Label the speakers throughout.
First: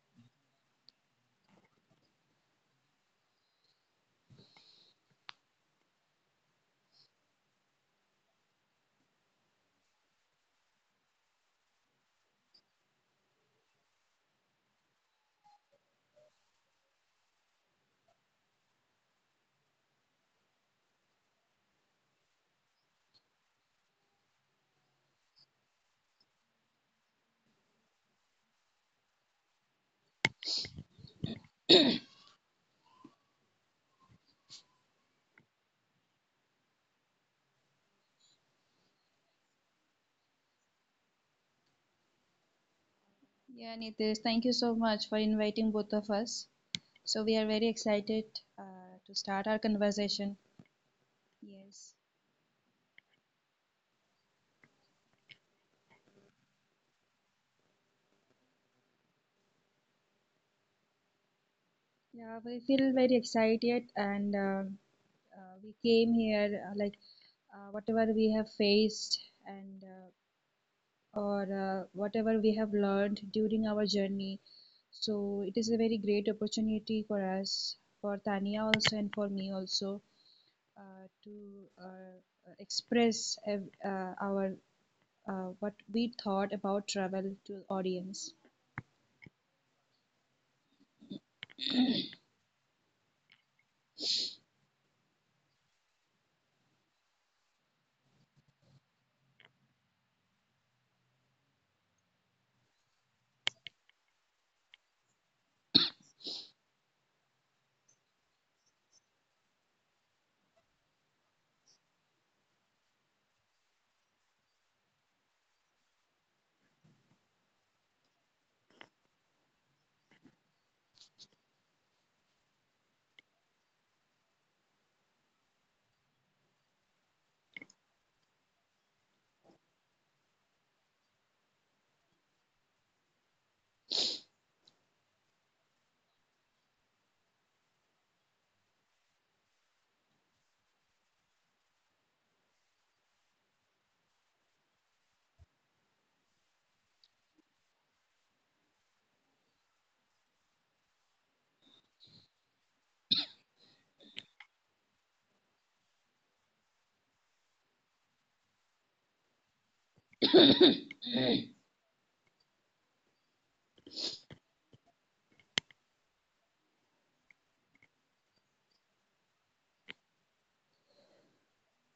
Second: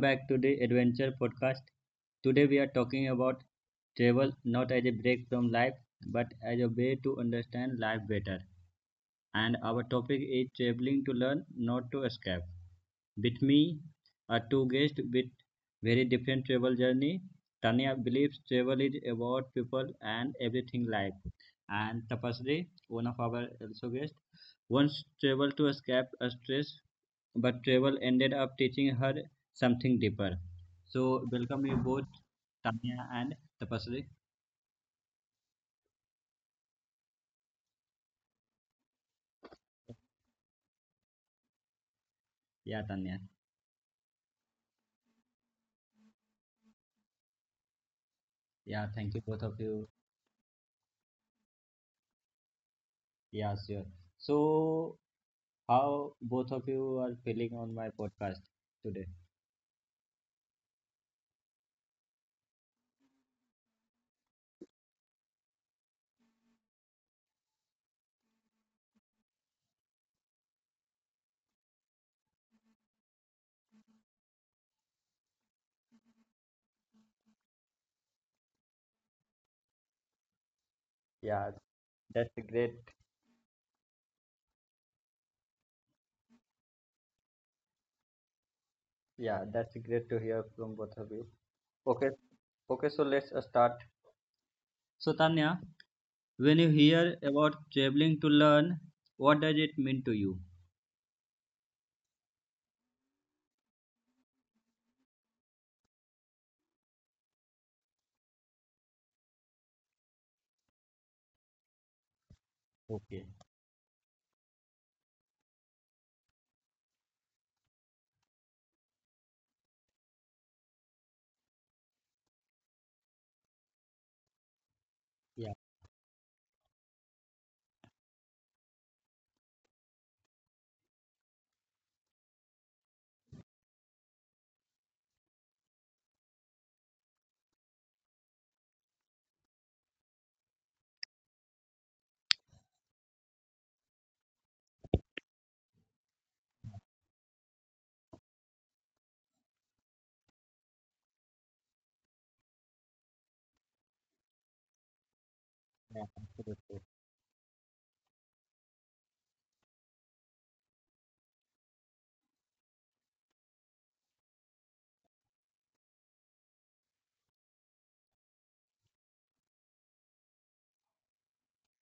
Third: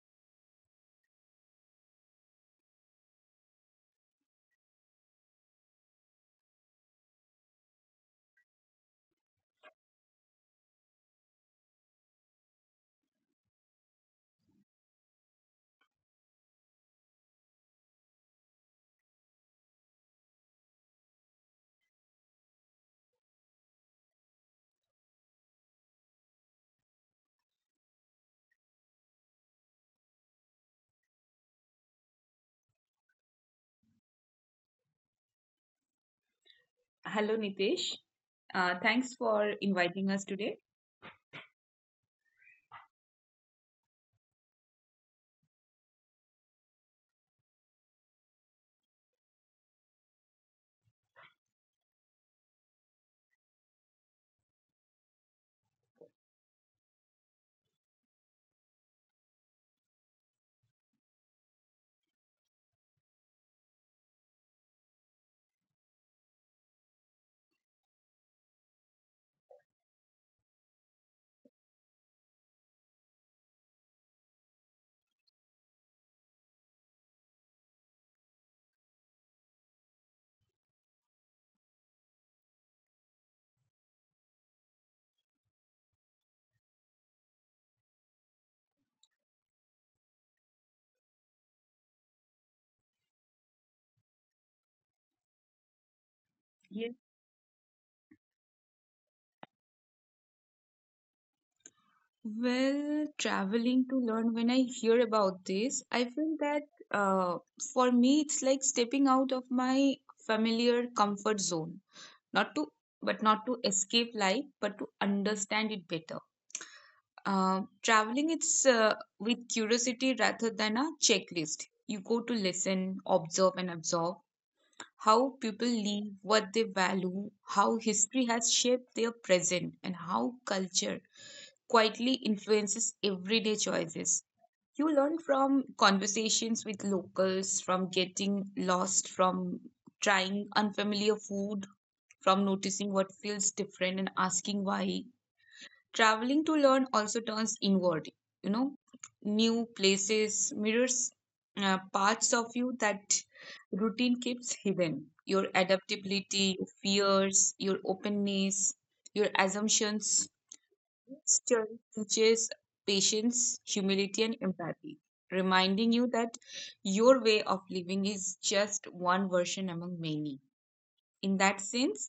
Speaker 1: back to the Adventure Podcast. Today we are talking about travel not as a break from life but as a way to understand life better. And our topic is traveling to learn, not to escape. With me are two guests with very different travel journey. Tanya believes travel is about people and everything life, and Tapasri, one of our also guests, once traveled to escape a stress, but travel ended up teaching her something deeper. So welcome you both, Tanya and Tapasri.
Speaker 2: Hello, Nitesh. Thanks for inviting us today.
Speaker 1: Yeah, Tanya.
Speaker 3: Yeah, Nitish, thank you so much for inviting both of us. So we are very excited uh,
Speaker 1: Yeah,
Speaker 3: to
Speaker 1: thank you
Speaker 3: start our
Speaker 1: both of you.
Speaker 3: conversation. Yes.
Speaker 1: Yeah, sure. So how both of you are feeling on my podcast today?
Speaker 3: Yeah, we feel very excited and we came here like whatever we have faced and or whatever we have learned during our journey. So it is a very great opportunity for us, for Tania also and for me also uh, to
Speaker 1: Yeah,
Speaker 3: uh,
Speaker 1: that's great.
Speaker 3: express our what we thought about travel to the audience.
Speaker 1: Yeah, that's great to hear from both of you. Okay, okay, so let's start. So, Tanya, when
Speaker 2: Yes.
Speaker 1: you hear about traveling to learn, what does it mean to you?
Speaker 2: Well, traveling to learn, when I hear about this, I feel that uh, for me, it's like stepping out of my familiar comfort zone. Not to, but not
Speaker 1: Okay,
Speaker 2: to escape life, but to understand it better. Traveling, it's with curiosity rather than a checklist. You go to listen, observe, and absorb how people
Speaker 1: yeah,
Speaker 2: live, what they value, how history has shaped their present, and how culture quietly influences everyday choices. You learn from conversations with locals, from getting lost, from trying unfamiliar food, from noticing what feels different and asking why. Traveling to learn also turns inward, you know, new places, mirrors, parts of you that routine keeps hidden. Your
Speaker 1: yeah,
Speaker 2: adaptability, your
Speaker 1: absolutely.
Speaker 2: fears, your openness, your assumptions. Each journey teaches patience, humility, and empathy, reminding you that your way of living is just one version among many. In that sense,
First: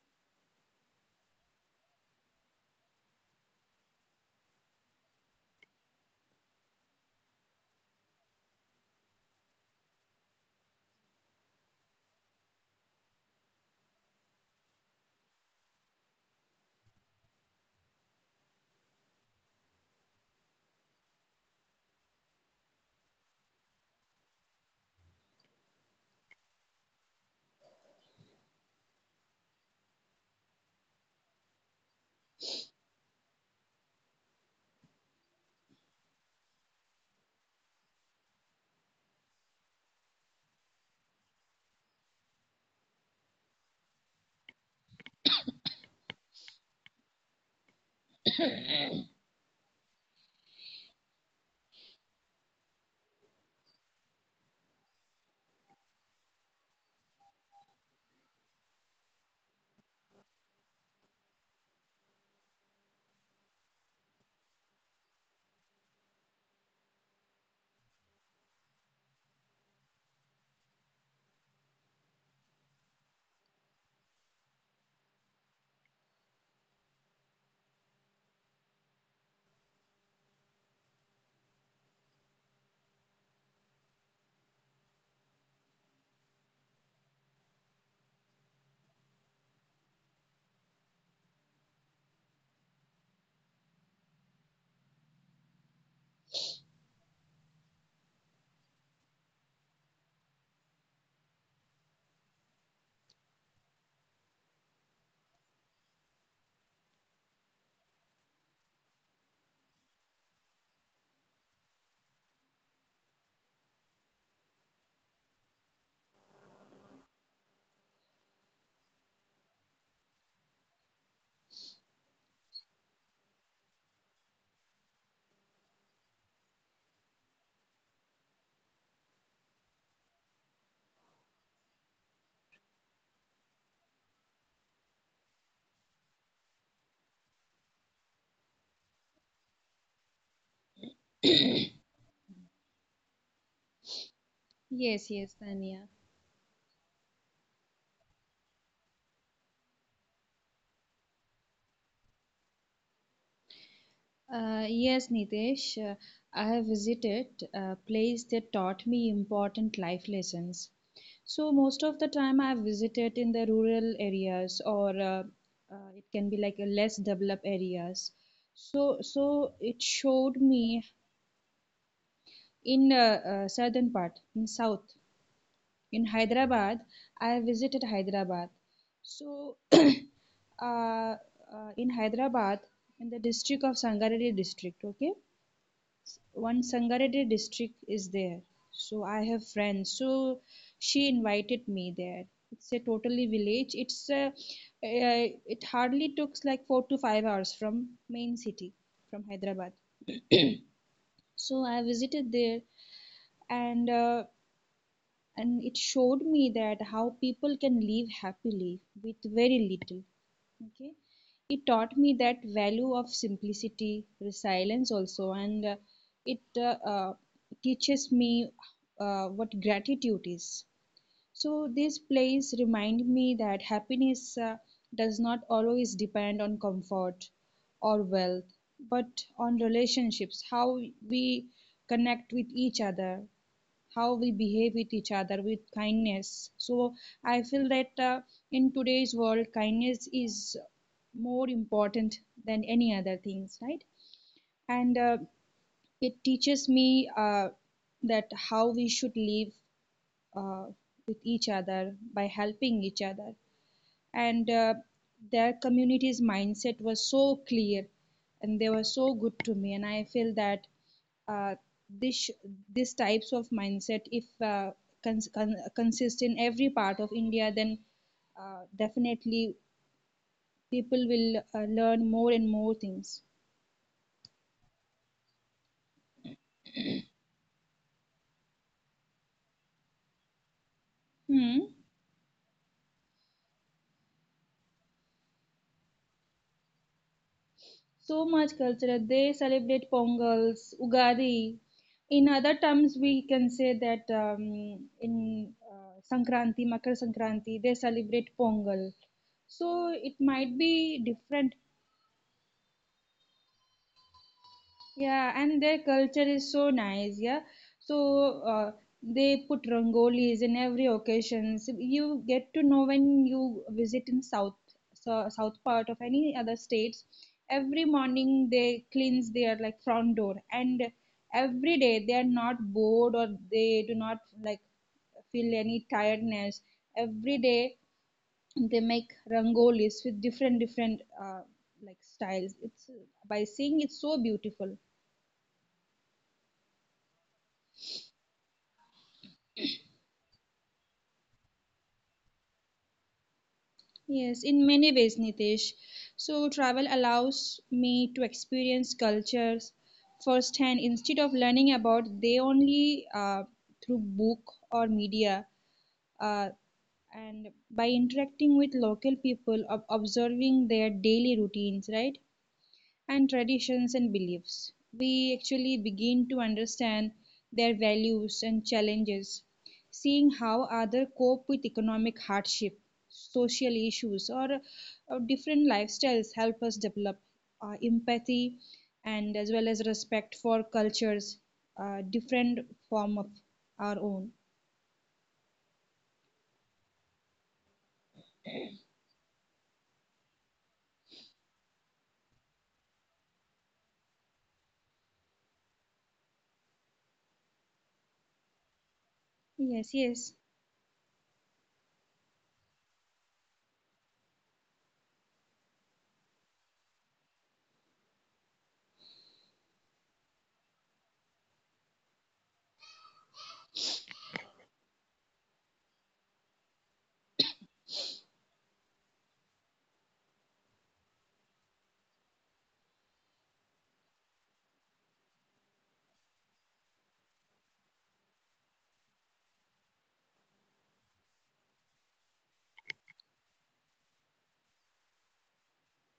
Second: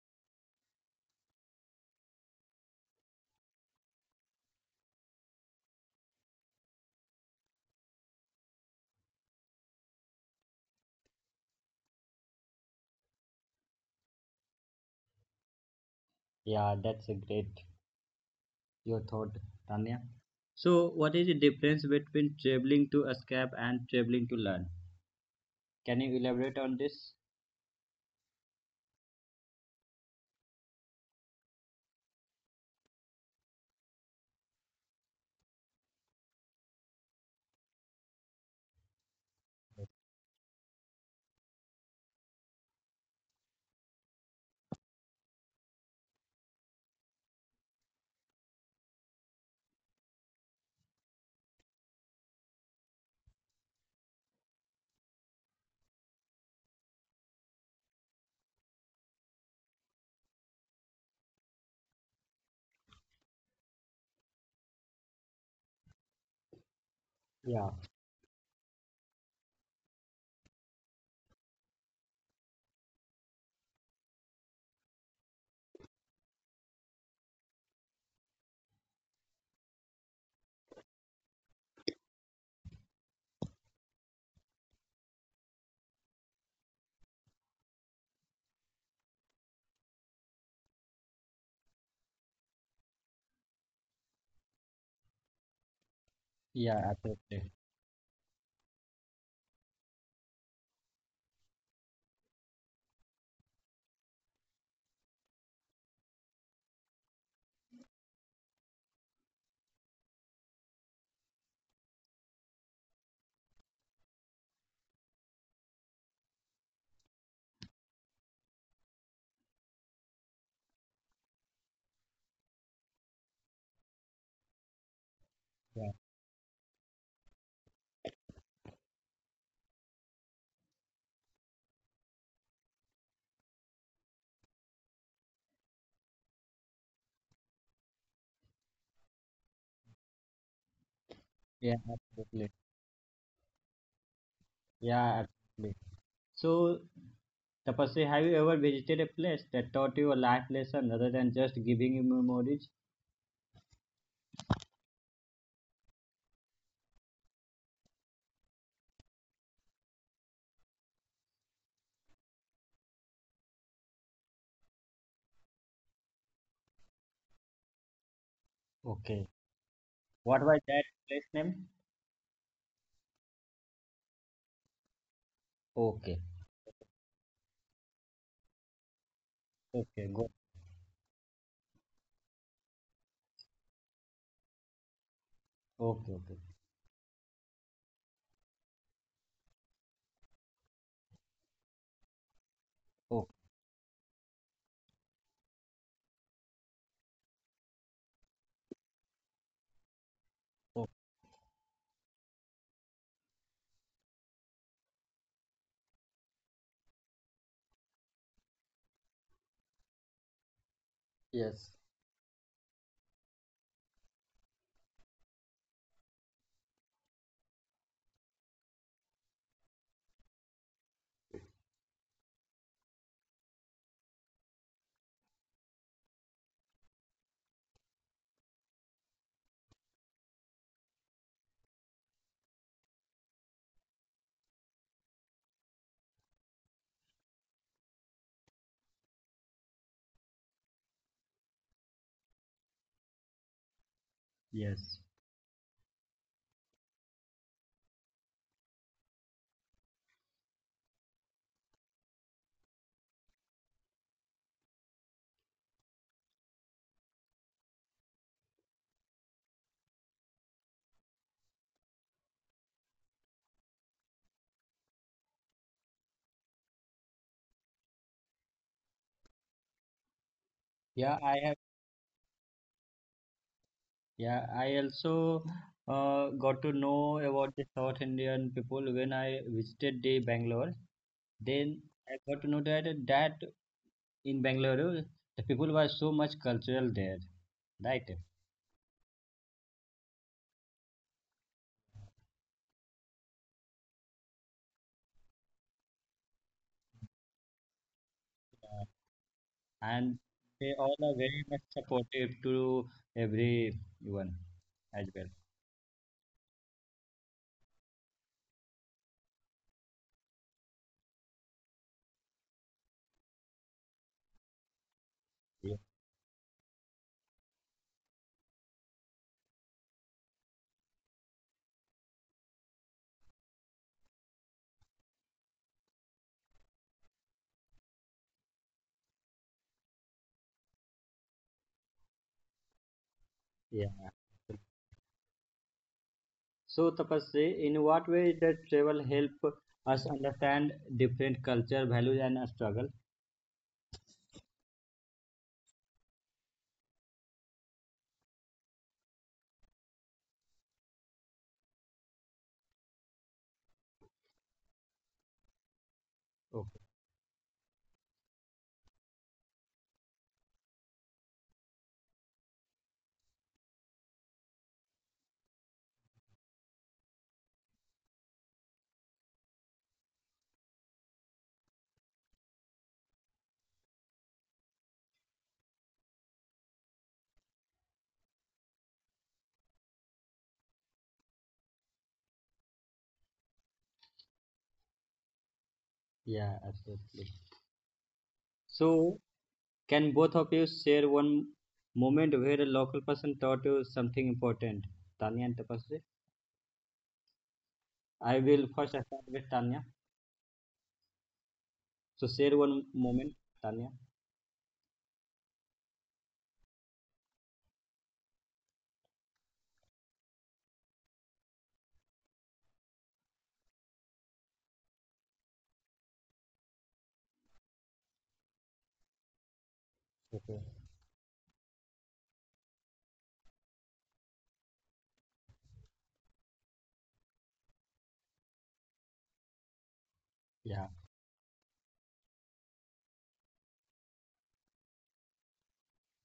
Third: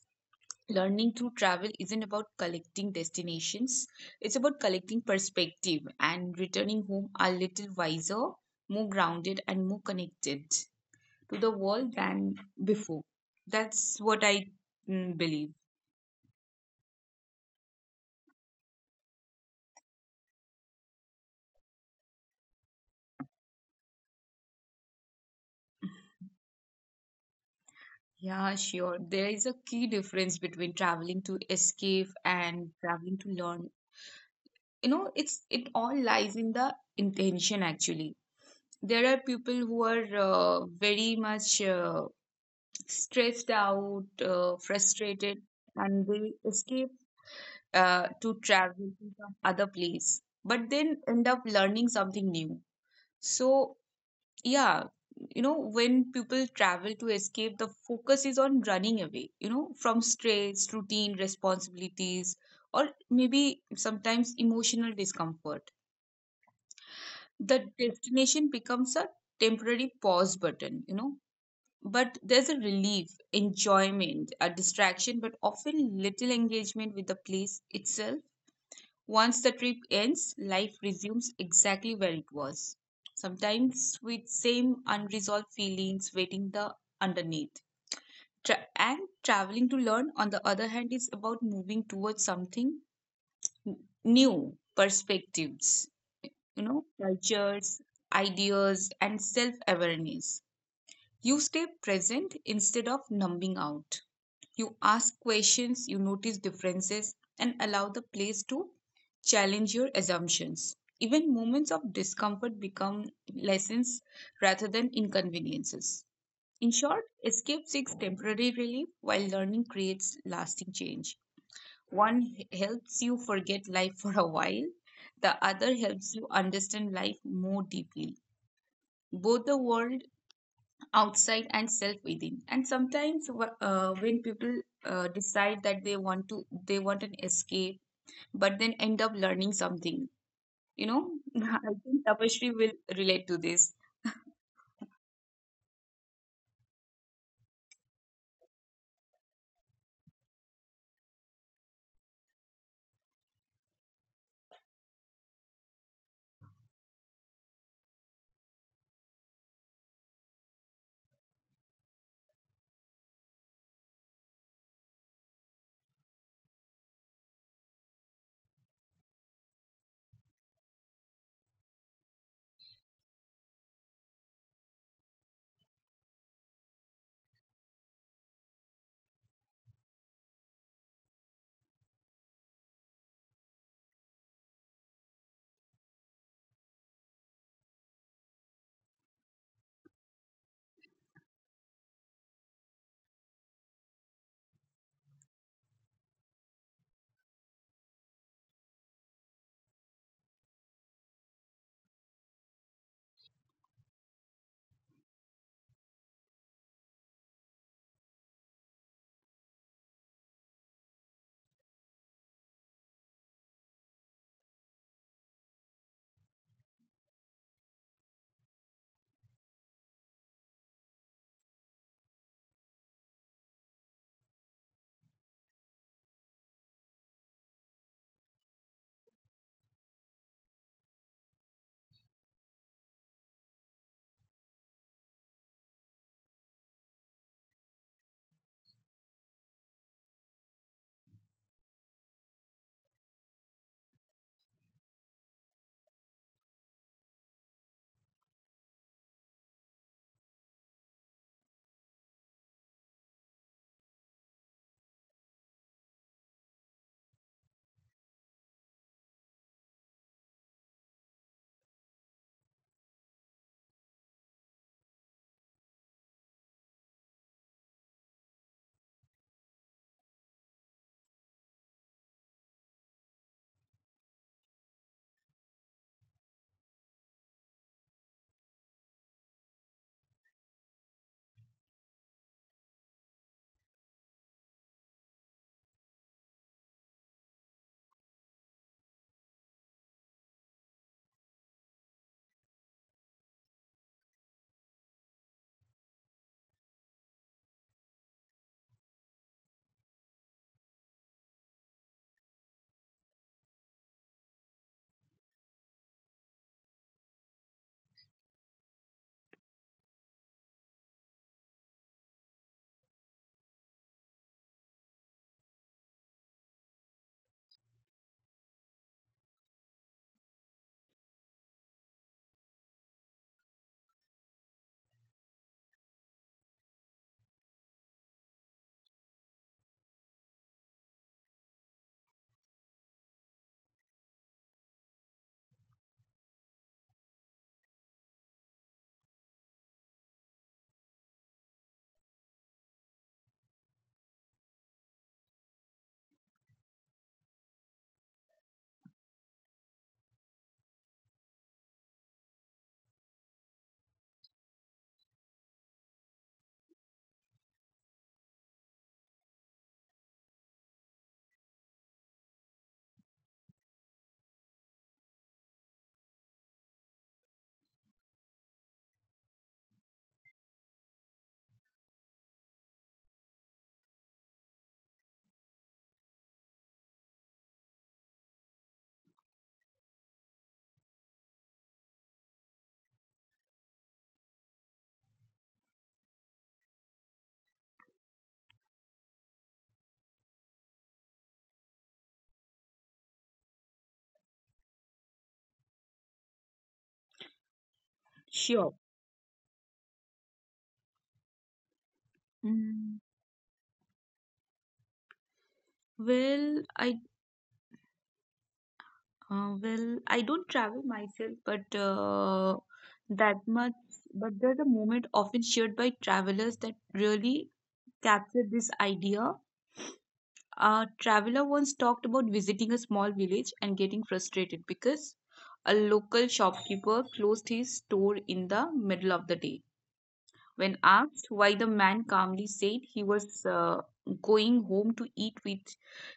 Speaker 2: learning through travel isn't about collecting destinations, it's about collecting perspective and returning home a little wiser, more grounded, and more connected to the world than before. That's what I believe.
Speaker 1: Yeah, that's a great your thought, Tanya. So, what is the difference between traveling to escape and traveling to learn? Can you elaborate on this?
Speaker 2: Yeah, sure. There is a key difference between traveling to escape and traveling to learn. You know, it all lies in the intention actually. There are people who are very much stressed out, frustrated, and they escape to travel to some other place, but then end up learning something new. So, yeah, when people travel to escape, the focus is on running away, you know, from stress, routine, responsibilities, or maybe sometimes emotional discomfort.
Speaker 1: Yeah,
Speaker 2: The destination becomes a temporary pause button, but there's a relief, enjoyment, a distraction, but often little engagement with the place itself. Once the trip ends, life resumes exactly where it was. Sometimes with same unresolved feelings waiting the underneath. And traveling to learn, on the other hand, is about moving towards something n- new, perspectives, you
Speaker 1: yeah,
Speaker 2: know,
Speaker 1: absolutely.
Speaker 2: cultures, ideas, and self awareness. You stay present instead of numbing out. You ask questions, you notice differences, and allow the place to challenge your assumptions. Even moments of discomfort become lessons rather than inconveniences. In short, escape seeks temporary relief while learning creates lasting change. One helps you forget life for a while, the other
Speaker 1: Yeah,
Speaker 2: helps you understand life more deeply. Both the world outside and self within, and sometimes when people decide that they want an escape but then end up learning something you know I
Speaker 1: yeah,
Speaker 2: think
Speaker 1: absolutely.
Speaker 2: Tapashri will relate to this.
Speaker 3: Yes,
Speaker 1: Yeah,
Speaker 3: yes,
Speaker 1: absolutely.
Speaker 3: Tanya.
Speaker 1: So, Tapasri, have you ever visited a place that taught you a life lesson rather than just giving you memories?
Speaker 3: Yes, Nitesh, I have visited a place that taught me important life lessons. So most of the time I have visited in the rural areas or it can be like a less developed areas. So
Speaker 1: Okay.
Speaker 3: it
Speaker 1: What
Speaker 3: showed
Speaker 1: was that
Speaker 3: me
Speaker 1: place name?
Speaker 3: in southern part in south. In
Speaker 1: Okay.
Speaker 3: Hyderabad. I visited Hyderabad. So,
Speaker 1: Okay, go.
Speaker 3: uh, in Hyderabad, in the district of Sangareddy district, okay,
Speaker 1: Okay, okay.
Speaker 3: one Sangareddy district is there. So I have friends. So she invited me there. It's a
Speaker 1: Okay.
Speaker 3: totally village. It's uh, it hardly took like 4 to 5 hours from main city, from Hyderabad.
Speaker 1: Okay.
Speaker 3: So I visited there, and uh, and it showed me that how people can live happily with very little. Okay,
Speaker 1: Yes.
Speaker 3: it taught me that value of simplicity, resilience also, and it teaches me what gratitude is. So this place remind me that happiness does not always depend on comfort or wealth, but on relationships, how we connect with each other, how we behave with each other with kindness. So I feel that in today's world kindness is more important than any other things, right?
Speaker 1: Yes.
Speaker 3: And it teaches me that how we should live uh, with each other by helping each other. And their community's mindset was so clear and they were so good to me, and I feel that uh, this this types of mindset if consist in every part of India, then definitely people
Speaker 1: Yeah, I
Speaker 3: will
Speaker 1: have.
Speaker 3: learn more and more things.
Speaker 1: Yeah, I also got to know about the South Indian people when I visited the Bangalore.
Speaker 3: Hmm.
Speaker 1: Then I got to know that in Bangalore the people were so much cultural there, right?
Speaker 3: So much culture. They celebrate Pongals, Ugadi. In other terms, we can say that in Sankranti, Makar Sankranti, they celebrate
Speaker 1: Uh,
Speaker 3: Pongal. So
Speaker 1: and
Speaker 3: it might
Speaker 1: they
Speaker 3: be
Speaker 1: all are very
Speaker 3: different.
Speaker 1: much supportive to everyone as well.
Speaker 3: Yeah, and their culture is so nice. Yeah, so they put rangolis in every occasion. So you get to know when you visit in south, so south
Speaker 1: Yeah.
Speaker 3: part of any other states. Every morning they cleanse their like front door, and every day they are not bored or they do not like feel any tiredness. Every day they make rangolis with different like styles. It's by seeing it's
Speaker 1: Yeah.
Speaker 3: so beautiful.
Speaker 1: So Tapasri, in what way does travel help us understand different culture, values, and struggle?
Speaker 3: Yes, in many ways, Nitesh. So, travel allows me to experience cultures firsthand instead of learning about they only through book or media. Uh,
Speaker 1: Okay.
Speaker 3: and by interacting with local people, observing their daily routines, right? And traditions and beliefs. We actually begin to understand their values and challenges, seeing how others cope with economic hardship, social issues, or different lifestyles help us develop empathy and as well as respect for cultures, different form of our own.
Speaker 1: Yeah, absolutely. So can both of you share one moment where a local person taught you something important, Tanya and Tapasri? I will
Speaker 2: Sure.
Speaker 1: first start with Tanya.
Speaker 3: Yes, yes.
Speaker 1: So share one
Speaker 2: Mm,
Speaker 1: moment, Tanya.
Speaker 2: well i well, I don't travel myself, but that much, but there's a moment often shared by travelers that really capture this idea.
Speaker 1: Okay.
Speaker 2: A traveler once talked about visiting a small village and getting frustrated because a local shopkeeper closed his store in the middle of the day. When
Speaker 1: Yeah.
Speaker 2: asked why, the man calmly said he was going home to eat with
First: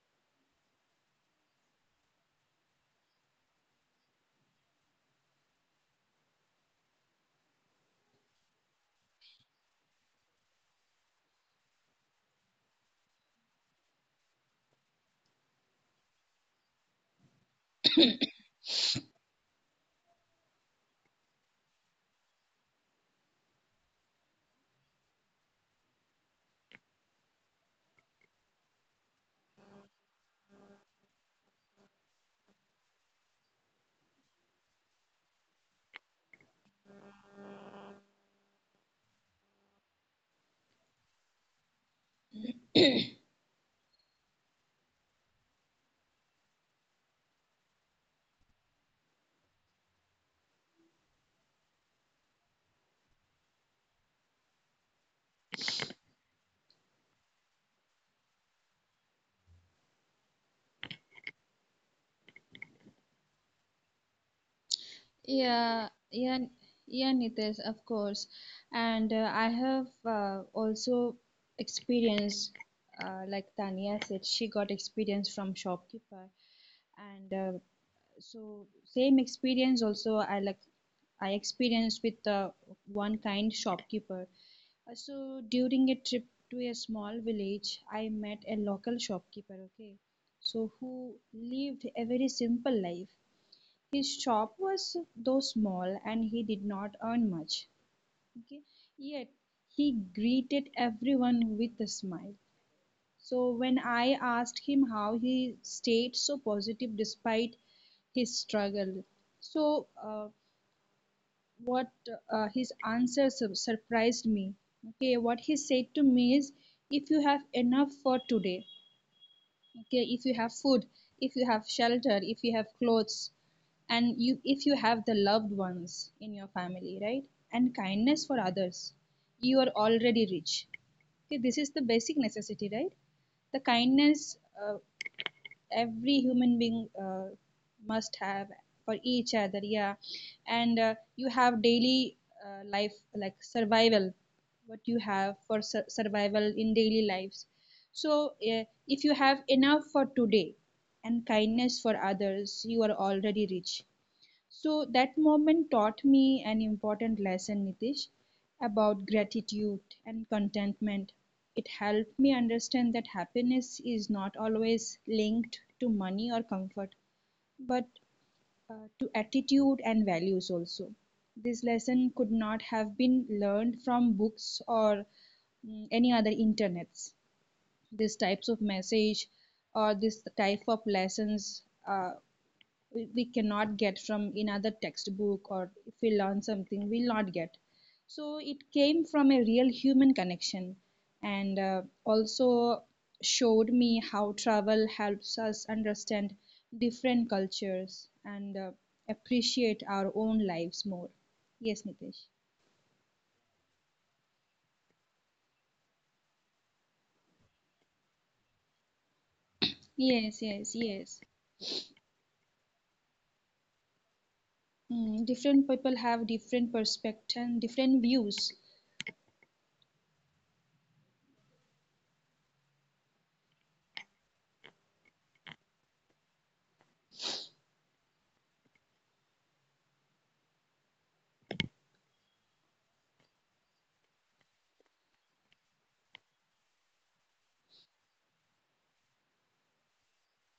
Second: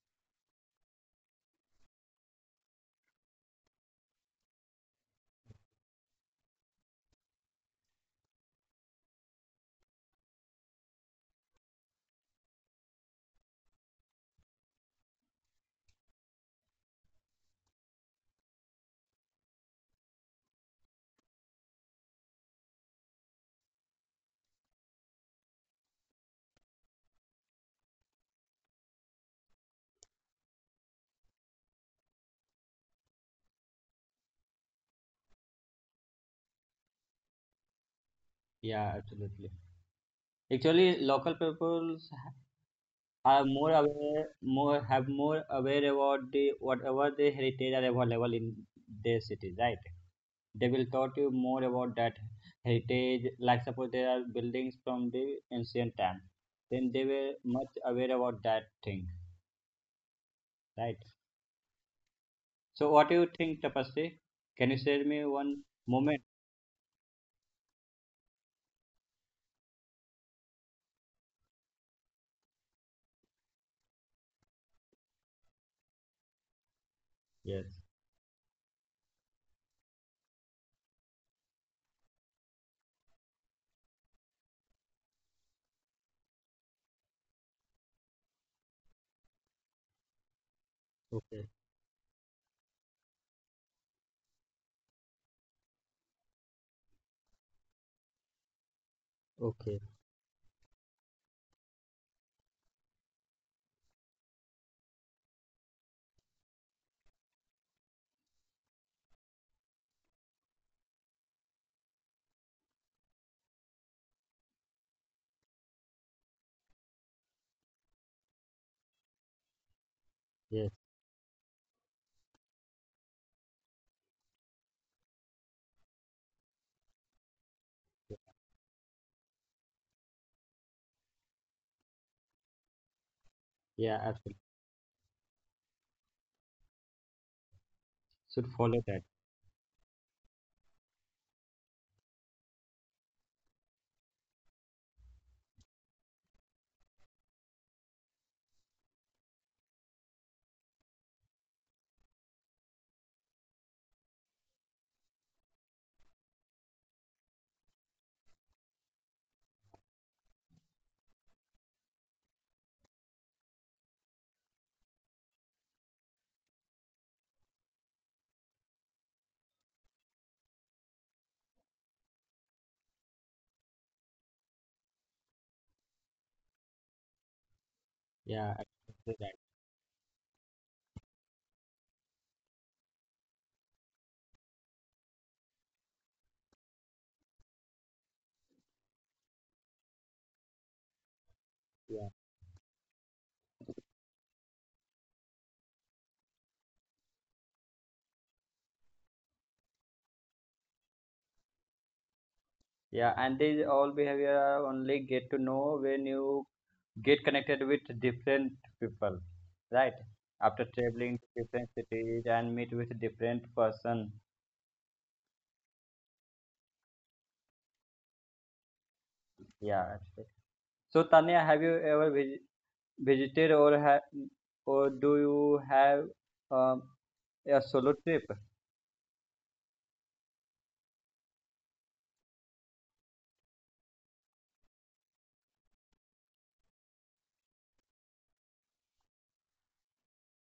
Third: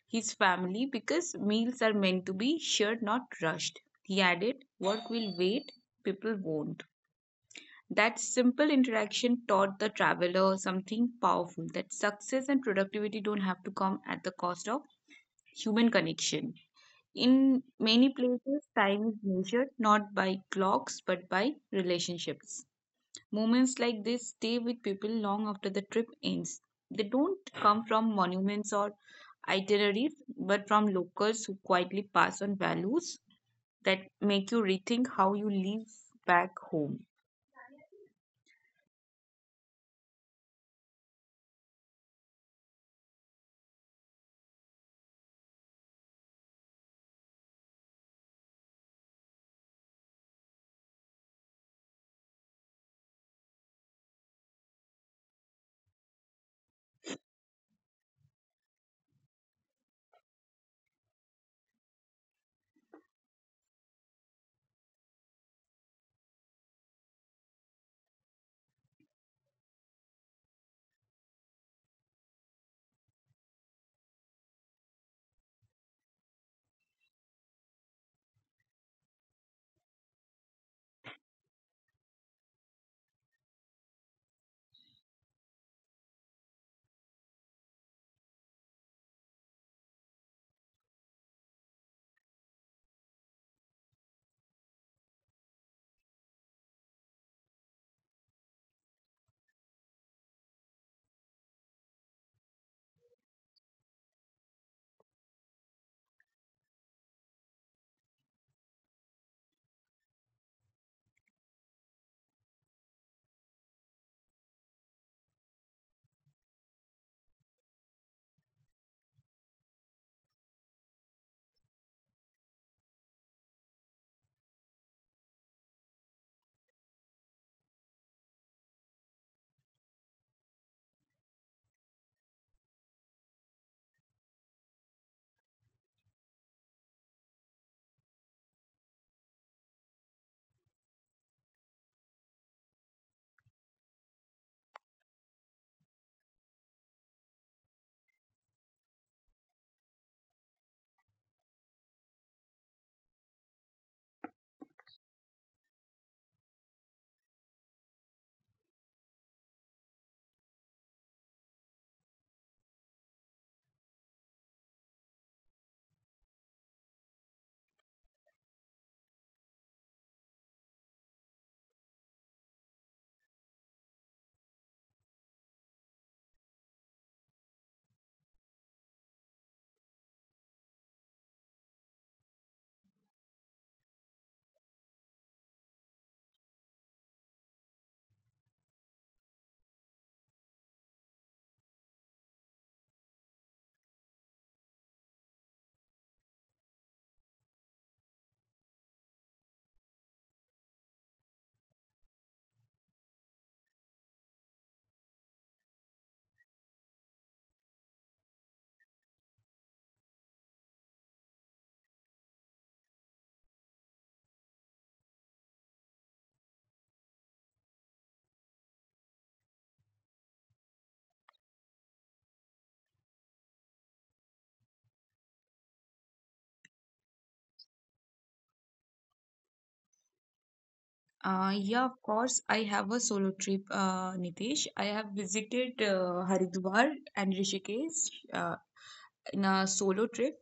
Speaker 2: his family because meals are meant to be shared, not rushed. He added, "Work will wait, people won't." That simple interaction taught the traveler something powerful, that success and productivity don't have to come at the cost of human connection. In many places, time is measured not by clocks but by relationships. Moments like this stay with people long after the trip ends. They don't come from monuments or itineraries but from locals who quietly pass on values that make you rethink how you live back home.
Speaker 1: Yeah, absolutely. Actually, local people are more aware, more have more aware about the whatever the heritage are available in their cities, right? They will taught you more about that heritage. Like suppose there are buildings from the ancient time, then they were much aware about that thing, right? So what do you think, Tapasri? Can you share me one
Speaker 3: Yeah,
Speaker 1: moment?
Speaker 3: yeah, N- yeah, Nitesh, of course. And I have also experienced, like Tanya said, she got experience from shopkeeper, and
Speaker 1: Yes.
Speaker 3: so same experience also I experienced with one kind shopkeeper. So during a trip to a small village, I met a local shopkeeper. Okay, so who
Speaker 1: Okay.
Speaker 3: lived a very simple life. His shop was though small and he did not earn much, okay, yet
Speaker 1: Okay.
Speaker 3: he greeted everyone with a smile. So when I asked him how he stayed so positive despite his struggle, so what his surprised me. Okay, what he said to me is, if you have enough for today, okay, if you have
Speaker 1: Yes.
Speaker 3: food, if you have shelter, if you have clothes, and you if you have the loved ones in your family, right, and kindness for others, you are already rich. Okay, this is the basic necessity, right? The
Speaker 1: Yeah.
Speaker 3: kindness
Speaker 1: Absolutely.
Speaker 3: uh, every human being must have
Speaker 1: Should follow
Speaker 3: for
Speaker 1: that.
Speaker 3: each other, yeah. And you have daily life like survival, what you have for survival in daily lives. So if you have enough for today and kindness for others, you are already rich. So that moment taught me an important lesson, Nitish, about gratitude and contentment. It helped me understand that happiness is not always linked to money or comfort, but to attitude and values also. This lesson could not have been learned from books or any other internets. These types
Speaker 1: Yeah.
Speaker 3: of
Speaker 1: Absolutely
Speaker 3: message
Speaker 1: that.
Speaker 3: or this type of lessons uh, we cannot get from another textbook, or if we learn something we'll not get. So it came from a real human connection, and
Speaker 1: Yeah.
Speaker 3: also showed me how travel helps us understand different cultures and appreciate our own lives more. Yes, Nitesh.
Speaker 1: Yeah, and these all behavior are only get to know when you get connected with different people, right?
Speaker 3: Yes,
Speaker 1: After
Speaker 3: yes, yes.
Speaker 1: traveling to different cities and meet with different person,
Speaker 3: Different people have different perspectives, and different views.
Speaker 1: yeah. So Tanya, have you ever visited or have or do you have um, a solo trip?
Speaker 2: Yeah, of course. I have a solo trip, Nitesh. I have visited Haridwar and Rishikesh in a solo trip.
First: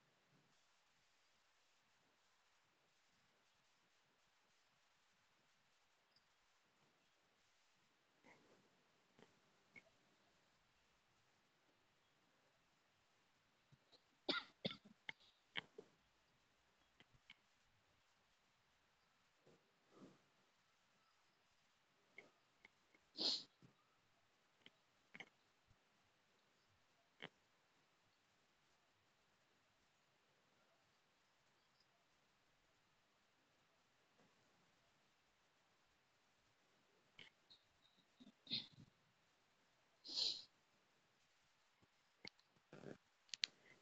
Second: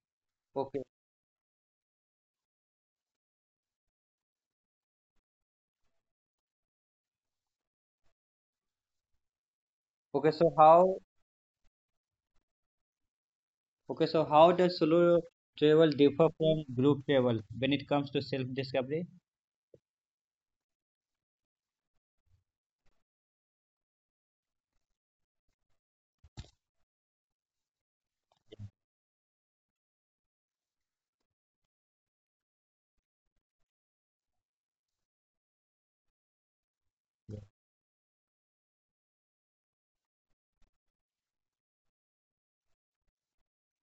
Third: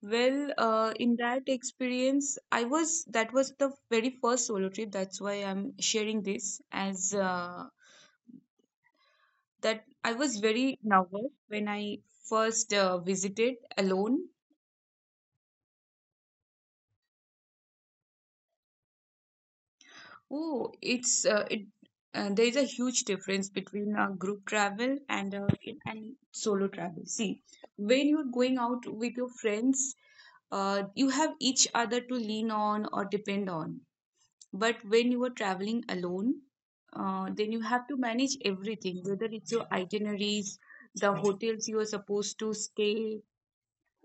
Speaker 2: Well,
Speaker 1: Okay.
Speaker 2: in that experience, I was that was the very first solo trip. That's why I'm sharing this, as that I was
Speaker 1: Okay, so
Speaker 2: very
Speaker 1: how
Speaker 2: nervous when I first visited
Speaker 1: okay,
Speaker 2: alone.
Speaker 1: so how does solo travel differ from group travel when it comes to self discovery?
Speaker 2: Oh, it's it. There is a huge difference between a group travel and solo travel. See, when you're going out with your friends, you have each other to lean on or depend on. But when you are traveling alone, then you have to manage everything, whether it's your itineraries, the hotels you are supposed to stay,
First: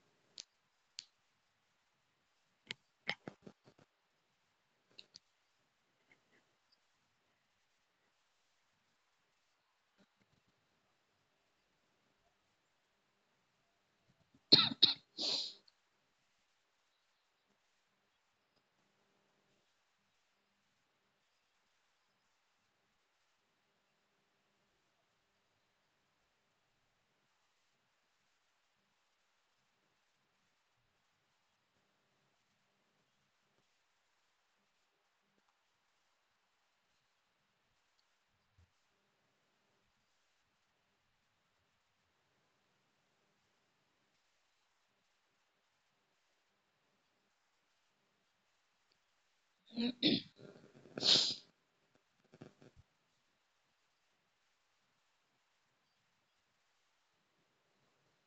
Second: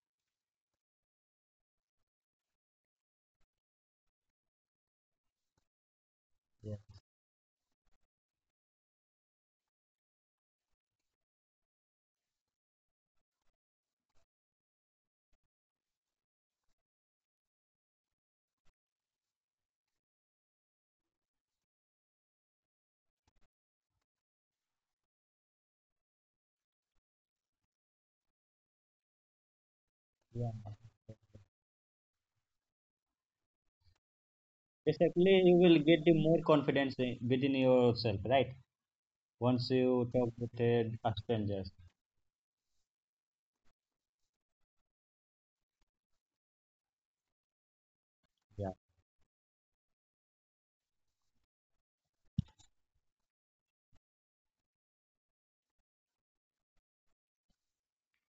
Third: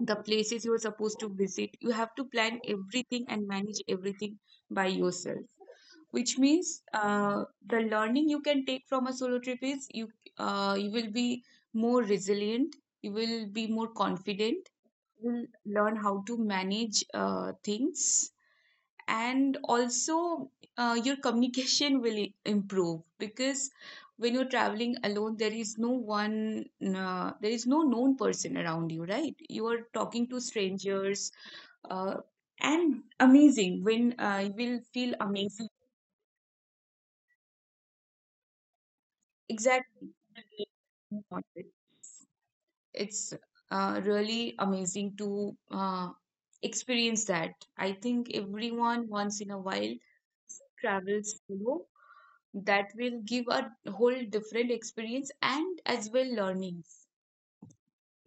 Speaker 2: the places you are supposed to visit. You have to plan everything and manage everything by yourself. Which
Speaker 1: Yeah.
Speaker 2: means the learning you can take from a solo trip is you will be more resilient, you will be more confident, you will learn how to manage things, and also your communication will improve, because when you're traveling alone, there is no one, there is no known person around you, right? You are talking to
Speaker 1: Yeah.
Speaker 2: strangers, uh, and amazing, when you will feel
Speaker 1: Basically, you
Speaker 2: amazing.
Speaker 1: will get the more confidence within yourself, right? Once you
Speaker 2: Exactly.
Speaker 1: talk with a stranger.
Speaker 2: It's really amazing to experience that. I think
Speaker 1: Yeah.
Speaker 2: everyone once in a while travels solo. That will give a whole different experience, and as well learnings.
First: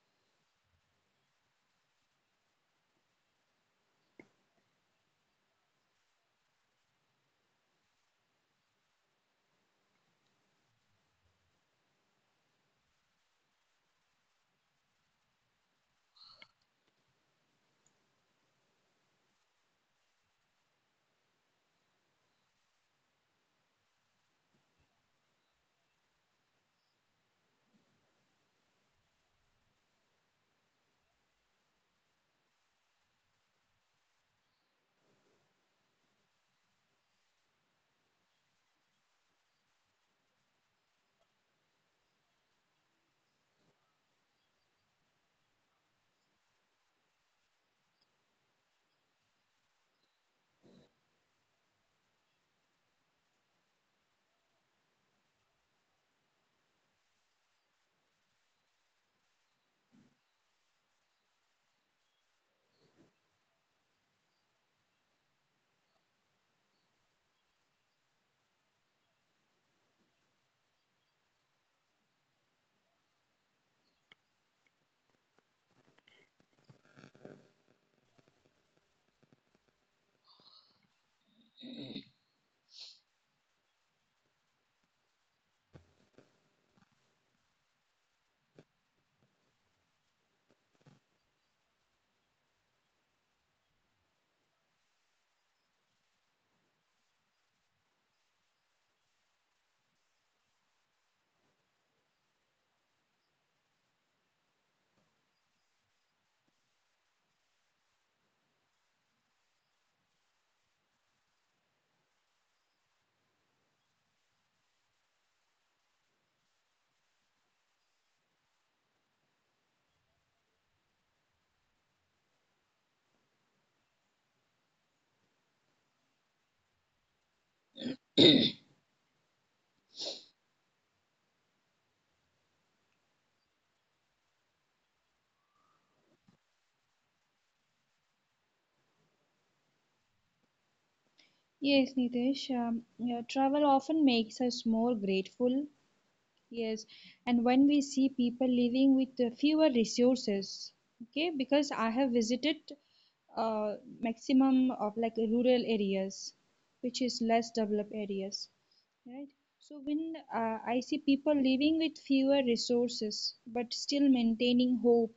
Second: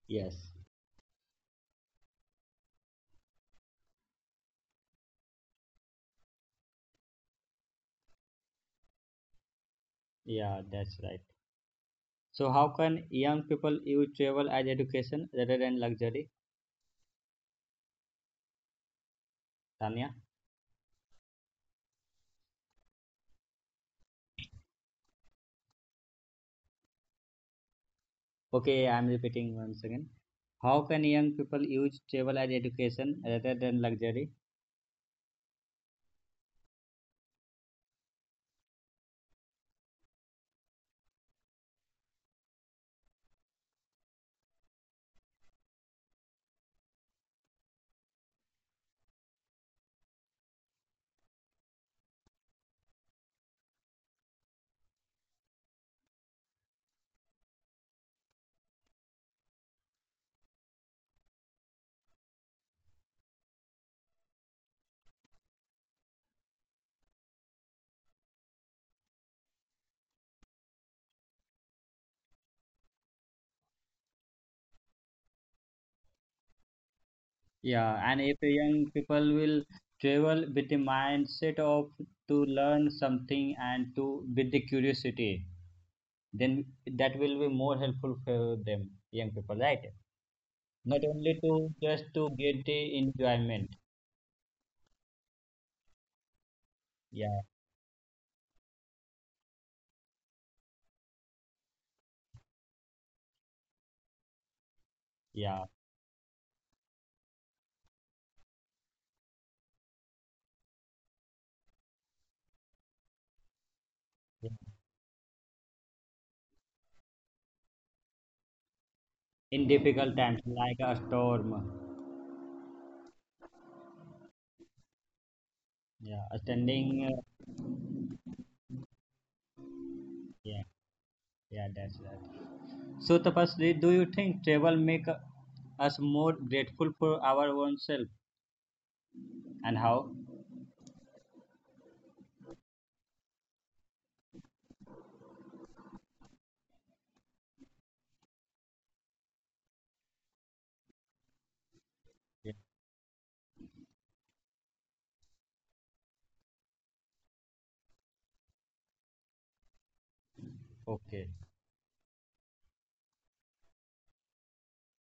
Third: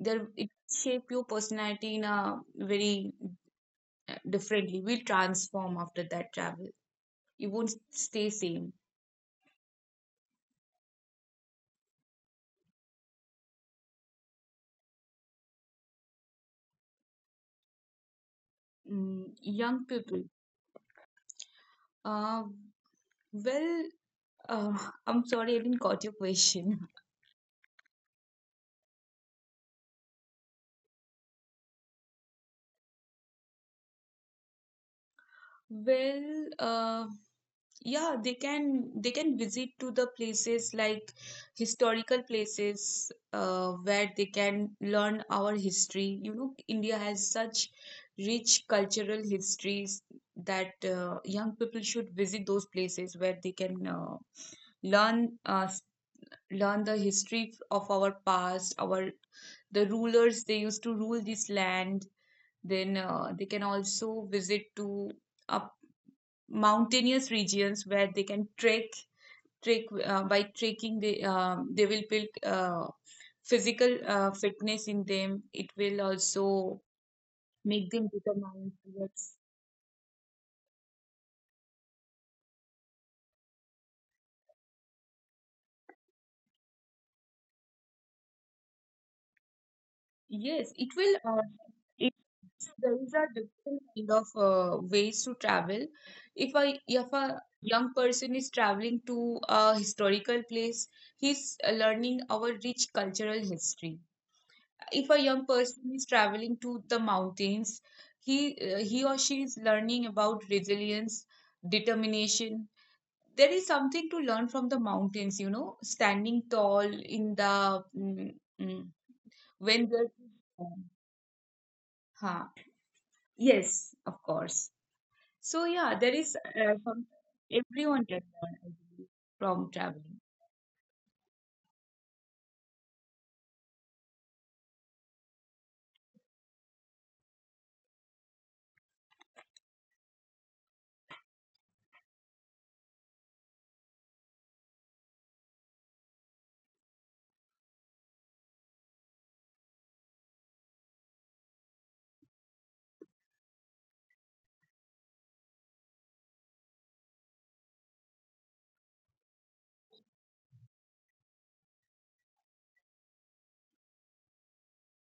Speaker 2: There, it
Speaker 1: Yes.
Speaker 2: shape your personality in a very differently, will transform after that travel. You won't stay same.
Speaker 1: Yeah, that's right. So how can young people use travel as education rather than luxury,
Speaker 2: Young
Speaker 1: Tanya?
Speaker 2: people, uh, well, uh, I'm sorry, I didn't got your question.
Speaker 1: Okay, I'm repeating once again. How can young people use travel as education rather than luxury?
Speaker 2: Well, yeah, they can visit to the places like historical places, where they can learn our history. India has such rich cultural histories, that young people should visit those places, where they can learn s- learn the history of our past, our the rulers they used to rule this land. Then they can also visit to a mountainous regions where they can trek trek By trekking, they will build physical fitness in them. It will also make
Speaker 1: Yeah,
Speaker 2: them
Speaker 1: and if
Speaker 2: determined
Speaker 1: young people
Speaker 2: towards.
Speaker 1: will travel with the mindset of to learn something and to with the curiosity, then that will be more helpful for them, young people, right?
Speaker 2: Yes, it
Speaker 1: Not
Speaker 2: will,
Speaker 1: only to just
Speaker 2: it,
Speaker 1: to get
Speaker 2: so
Speaker 1: the
Speaker 2: there is a
Speaker 1: enjoyment.
Speaker 2: different kind of ways to travel. If a
Speaker 1: Yeah,
Speaker 2: young person is traveling to a historical place, he's learning our rich cultural history. If a young
Speaker 1: yeah.
Speaker 2: person is traveling to the mountains, he he or she is learning about resilience, determination. There is something to learn from the mountains, you know, standing tall in the, mm,
Speaker 1: In
Speaker 2: when the,
Speaker 1: difficult times like a storm.
Speaker 2: huh. Yes, of course. So yeah, there
Speaker 1: Yeah,
Speaker 2: is
Speaker 1: standing.
Speaker 2: some, everyone can learn, I believe, from traveling.
Speaker 1: Yeah, yeah, that's that. So Tapasri, do you think travel make us more grateful for our own self and how?
Speaker 3: Yes, Nitesh. Yeah, travel often makes us more grateful. Yes, and when we see people living with fewer resources, okay, because I have
Speaker 1: Yeah.
Speaker 3: visited maximum of like rural areas, which is less developed areas, right? So when I see
Speaker 1: Okay.
Speaker 3: people living with fewer resources but still maintaining hope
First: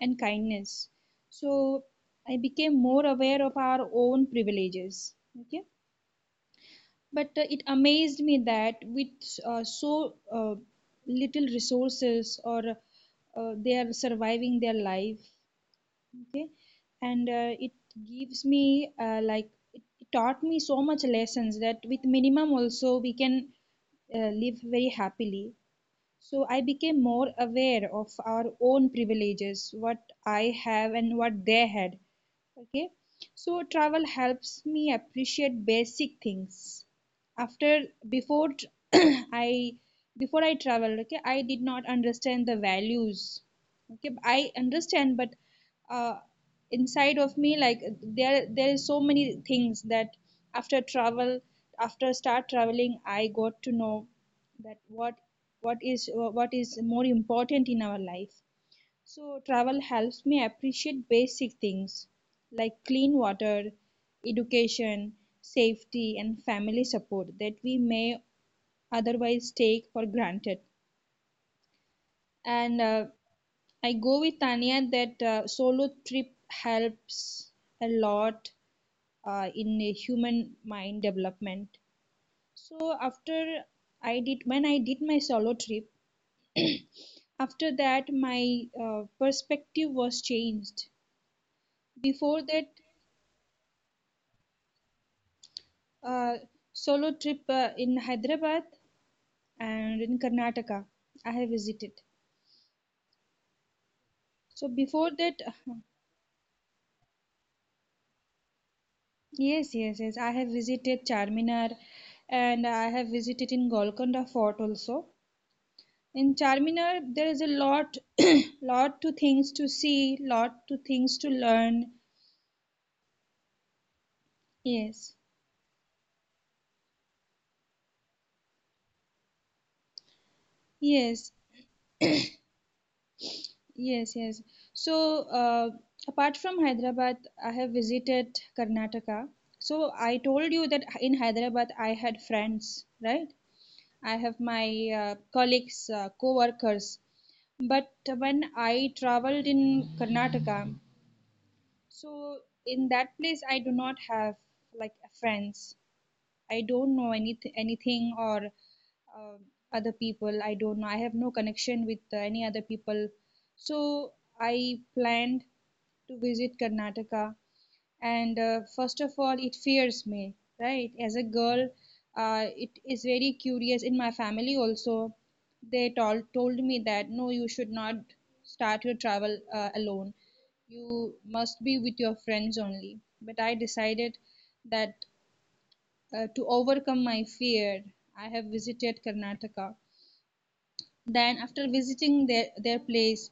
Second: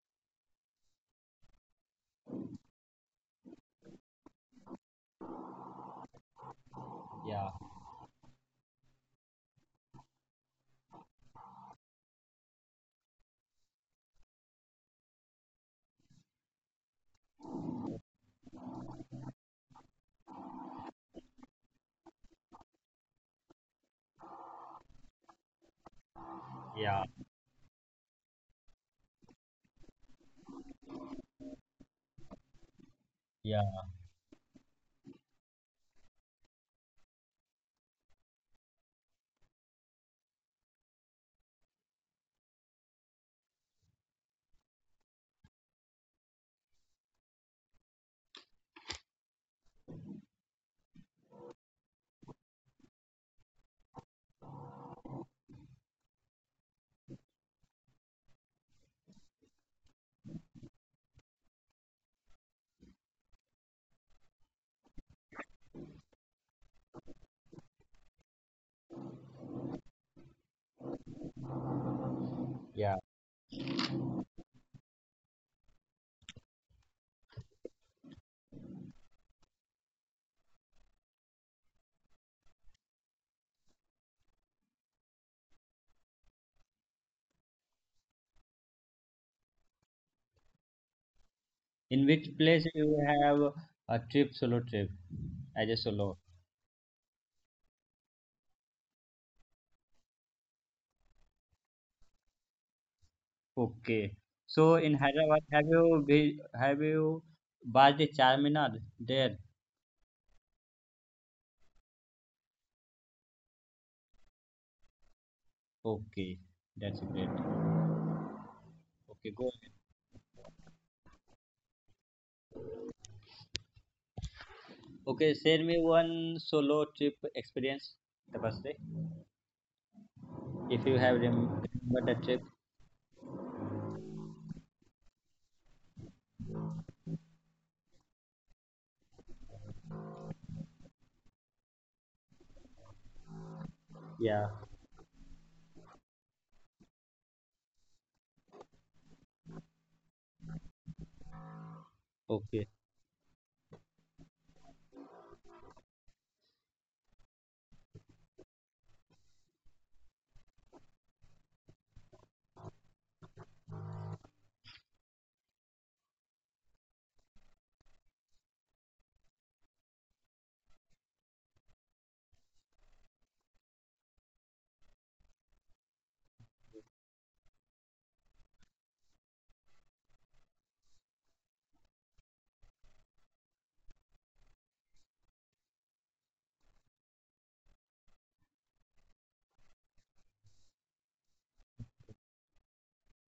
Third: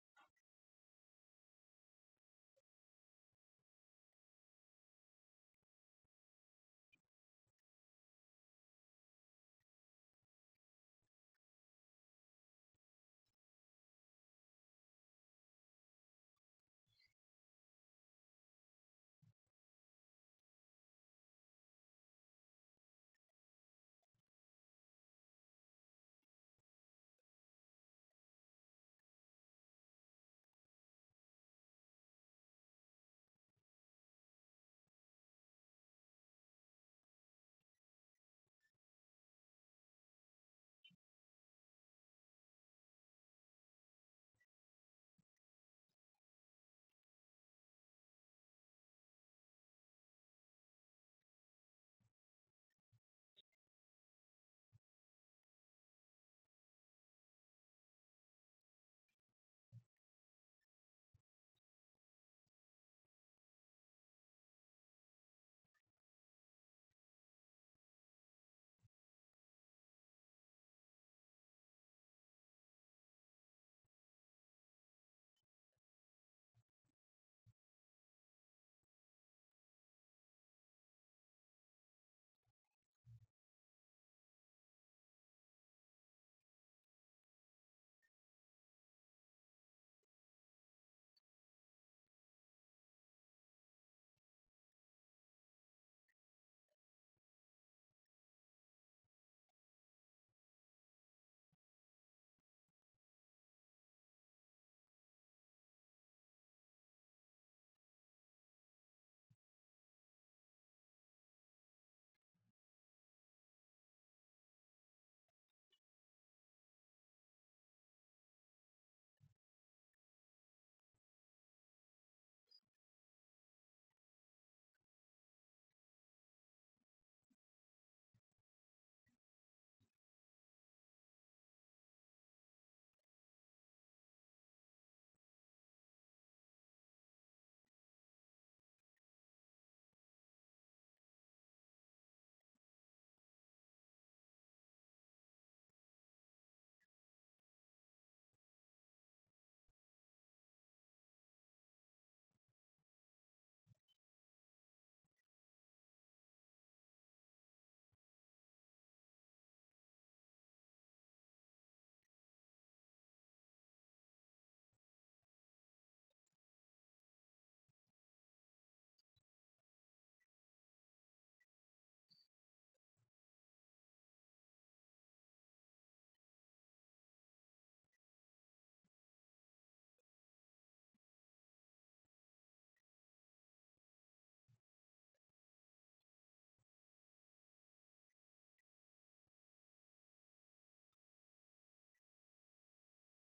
Speaker 3: and kindness, so I became more aware of our own privileges, okay? But
Speaker 1: Yeah.
Speaker 3: it amazed me that with uh, so uh, little resources, or they are surviving their life, and it gives me like it taught me so much lessons that with minimum also we can live very happily. So I became
Speaker 1: Yeah.
Speaker 3: more aware of our own privileges, what I have and what they had, okay. So
Speaker 1: Yeah.
Speaker 3: travel helps me appreciate basic things. After before I before I traveled, okay, I did not understand the values. Okay, I understand, but uh, inside of me, like, there is so many things that after travel, after start traveling, I got to know that what is what is more important in our life. So travel helps me appreciate basic things like clean water, education, safety, and family support that we may otherwise take for granted. And
Speaker 1: Yeah.
Speaker 3: I go with Tanya that solo trip helps a lot in a human mind development. So after I did when I did my solo trip, after that my perspective was changed.
Speaker 1: In which
Speaker 3: Before
Speaker 1: place
Speaker 3: that
Speaker 1: you have a trip solo trip as a solo?
Speaker 3: uh, solo trip in Hyderabad and in Karnataka. I have visited.
Speaker 1: Okay.
Speaker 3: So
Speaker 1: So in
Speaker 3: before that,
Speaker 1: Hyderabad, have you bought the Charminar there?
Speaker 3: yes, yes, yes, I have visited Charminar and I have visited in Golconda Fort also. In
Speaker 1: Okay,
Speaker 3: Charminar,
Speaker 1: that's
Speaker 3: there
Speaker 1: great.
Speaker 3: is a lot, lot to
Speaker 1: Okay,
Speaker 3: things
Speaker 1: go.
Speaker 3: to see, lot to things to learn. Yes,
Speaker 1: Okay, share me one solo trip experience, the first day, if you have
Speaker 3: yes.
Speaker 1: remember the trip.
Speaker 3: Yes, yes. So, apart from Hyderabad, I have visited Karnataka. So, I told you that in Hyderabad I had friends, right? I have
Speaker 1: Yeah,
Speaker 3: my colleagues, co-workers. But when I traveled in Karnataka, so
Speaker 1: okay,
Speaker 3: in that place I do not have like friends. I don't know anything, or uh, other people. I don't know. I have no connection with any other people. So I planned to visit Karnataka, and first of all, it fears me, right? As a girl, it is very curious. In my family also, they told me that no, you should not start your travel alone. You must be with your friends only. But I decided that to overcome my fear, I have visited Karnataka. Then, after visiting their place,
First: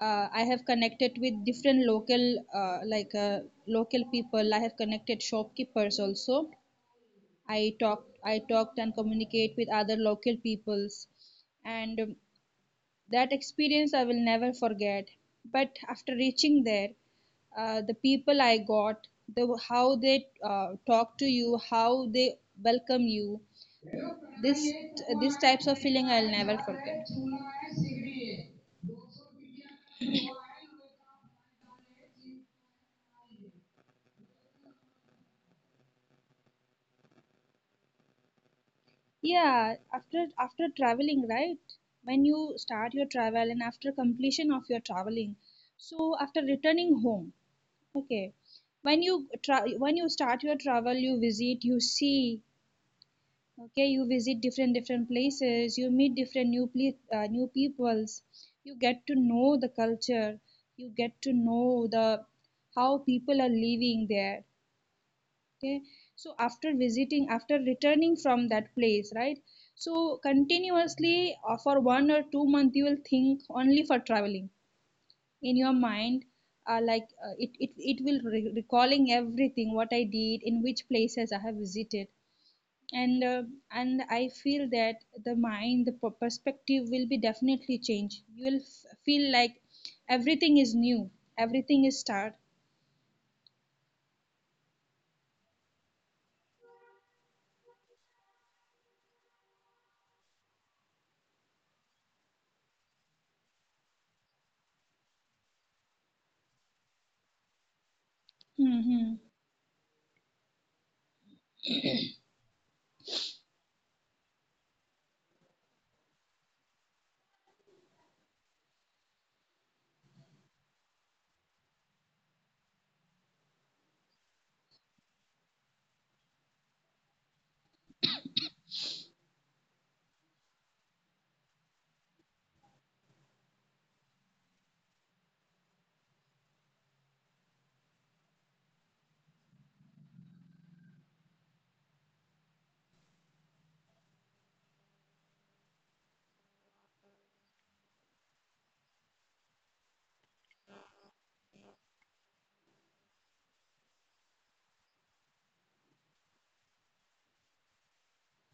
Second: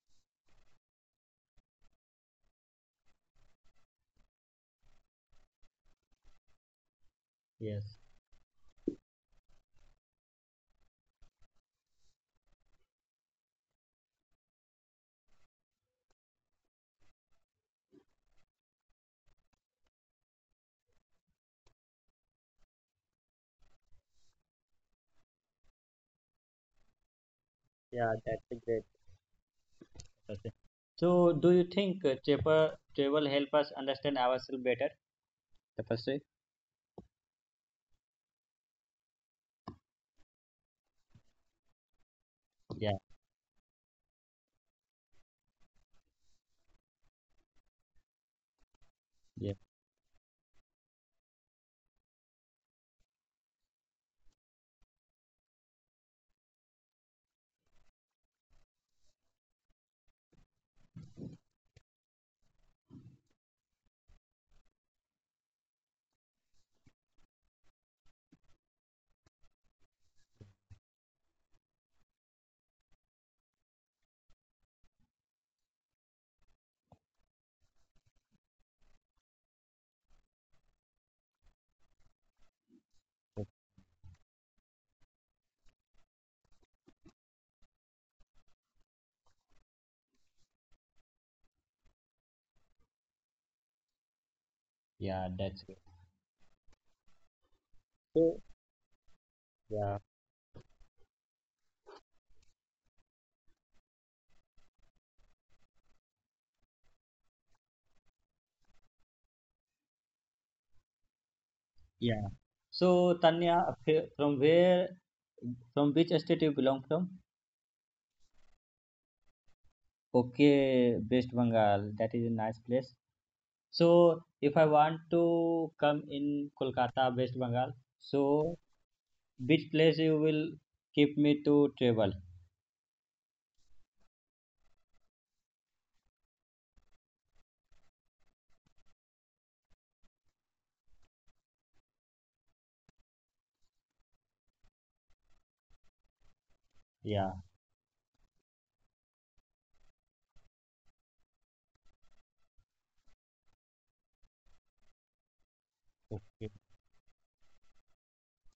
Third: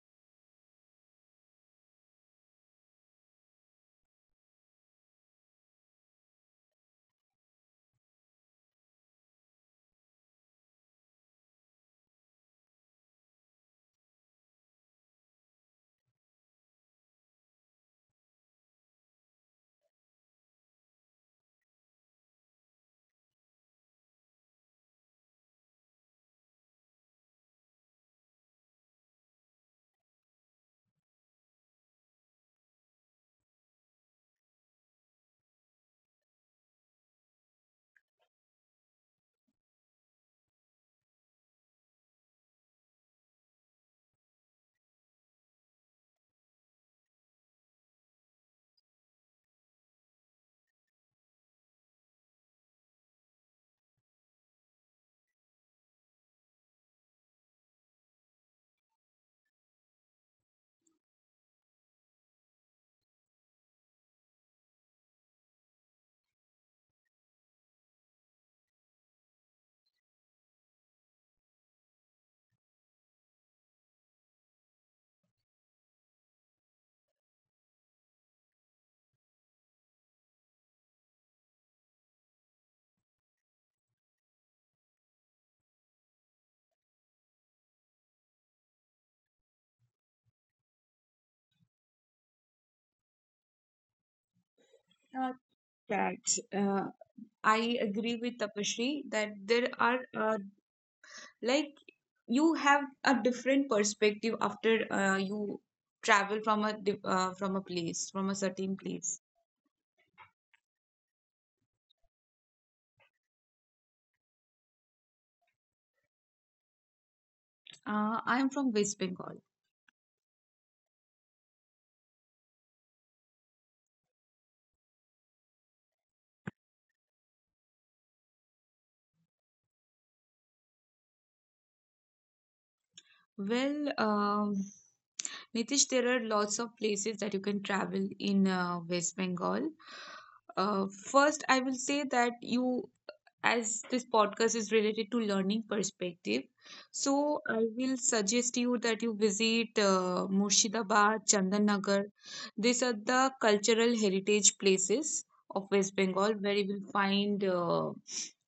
Speaker 3: I have connected with different local, local people. I have connected shopkeepers also.
Speaker 1: yes,
Speaker 3: I talked and communicate with other local peoples, and that experience I will never forget. But after reaching there, the people I got, the how they talk to you, how they welcome you, this, these types of feeling I'll never forget.
Speaker 1: yeah, that's a great. Tapasri. So, do you think travel help us understand ourselves better? The first day.
Speaker 3: Yeah, after after traveling, right? When you start
Speaker 1: Yeah,
Speaker 3: your travel and after completion of your traveling, so after returning home, okay, when you
Speaker 1: yeah,
Speaker 3: when you start your travel, you visit, you see, okay, you visit different places, you meet different new peoples, you get to know the culture, you get to know the how people are living there, okay. So after visiting, after returning from that place, right, so continuously for 1 or 2 months, you will think only for traveling in your mind. It it will recalling everything what I did, in which places I have visited. And
Speaker 1: okay,
Speaker 3: and I feel that the mind, the perspective will be definitely changed. You will feel like everything is new, everything is start.
Speaker 1: yeah,
Speaker 2: uh,
Speaker 1: that's good.
Speaker 2: that, uh, I agree with
Speaker 1: So,
Speaker 2: Tapashri that there
Speaker 1: yeah,
Speaker 2: are, like, you have a different perspective after you travel from a from a certain
Speaker 3: Hmm.
Speaker 2: place.
Speaker 1: yeah. So, Tanya, from where, from which state you belong from?
Speaker 2: I am from West Bengal.
Speaker 1: Okay, West Bengal. That is a nice place. So if I want to come in Kolkata, West Bengal, so which place you will keep me to travel?
Speaker 2: Well, nitish there are lots of places that you can travel in West Bengal. uh, First, I will say that you, as this podcast is related to learning perspective,
Speaker 1: Yeah,
Speaker 2: so I will suggest you that you visit Murshidabad, Chandanagar. These are the cultural heritage places of West Bengal,
Speaker 1: okay,
Speaker 2: where you will find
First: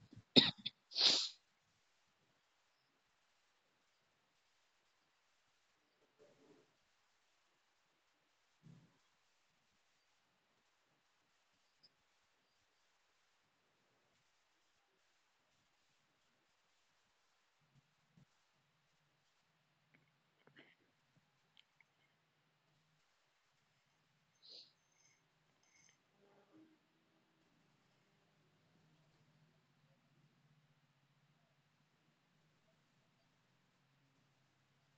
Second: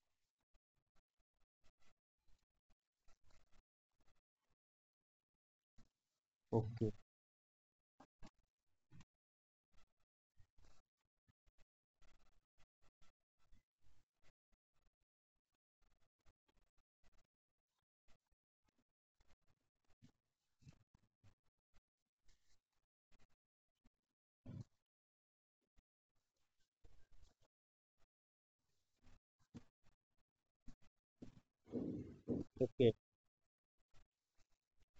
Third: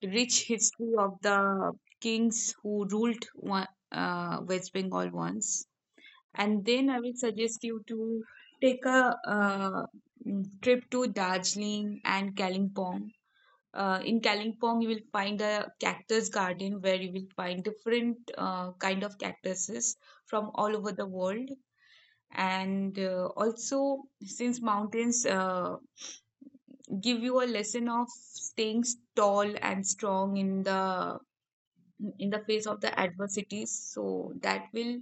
Speaker 2: rich history of the kings who ruled one, West Bengal once. And then
Speaker 1: okay,
Speaker 2: I will suggest you to take a trip to Darjeeling and Kalimpong. In Kalimpong, you will find a cactus garden where you will find different kind of cactuses from all over the world. And also, since mountains give you a lesson of staying tall and strong in the, in the face of
Speaker 1: okay,
Speaker 2: the adversities, so that will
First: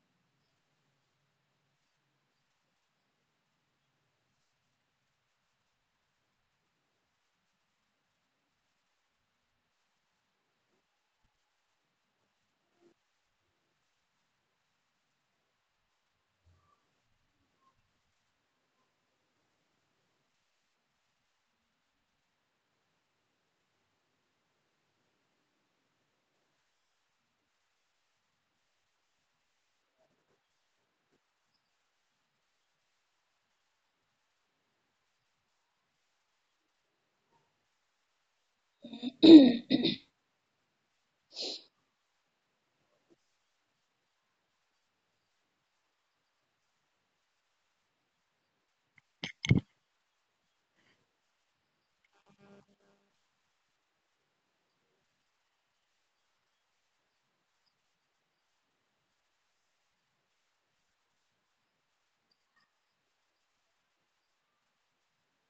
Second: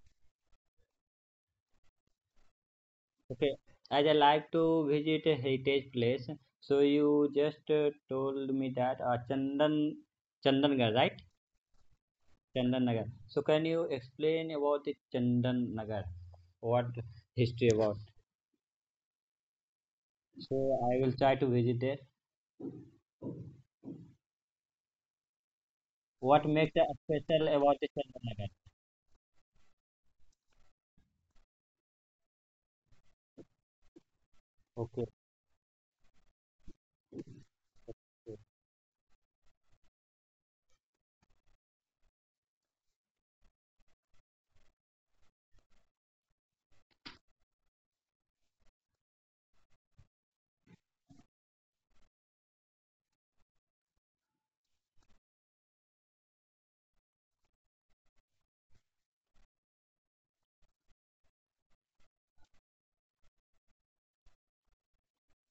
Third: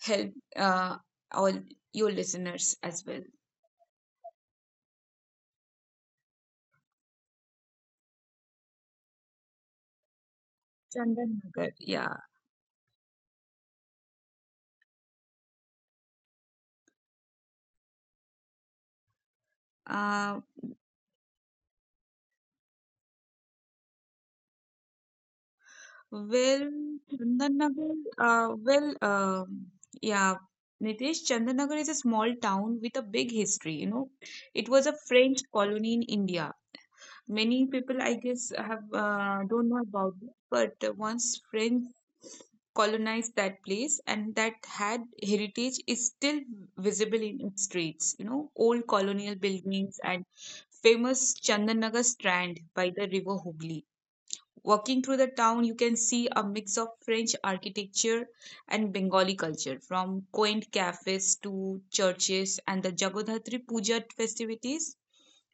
Speaker 2: help all your listeners as well.
Speaker 1: okay. As I like to visit a heritage place, so you just told me that Chandannagar, right?
Speaker 2: Chandan Nagar, yeah.
Speaker 1: Chandannagar. So can you explain about the Chandannagar? What history about?
Speaker 2: Uh,
Speaker 1: So I will try to visit there. What
Speaker 2: Well,
Speaker 1: makes it special about the
Speaker 2: Chandannagar,
Speaker 1: Chandannagar?
Speaker 2: well, yeah, Nitesh, Chandannagar is a small town with a big history, you know. It was a
Speaker 1: Okay.
Speaker 2: French colony in India. Many people, I guess, have, don't know about it, but once French colonized that place, and that had heritage is still visible in its streets, you know, old colonial buildings and famous Chandannagar strand by the river Hooghly. Walking through the town, you can see a mix of French architecture and Bengali culture, from quaint cafes to churches and the Jagodhatri Puja festivities.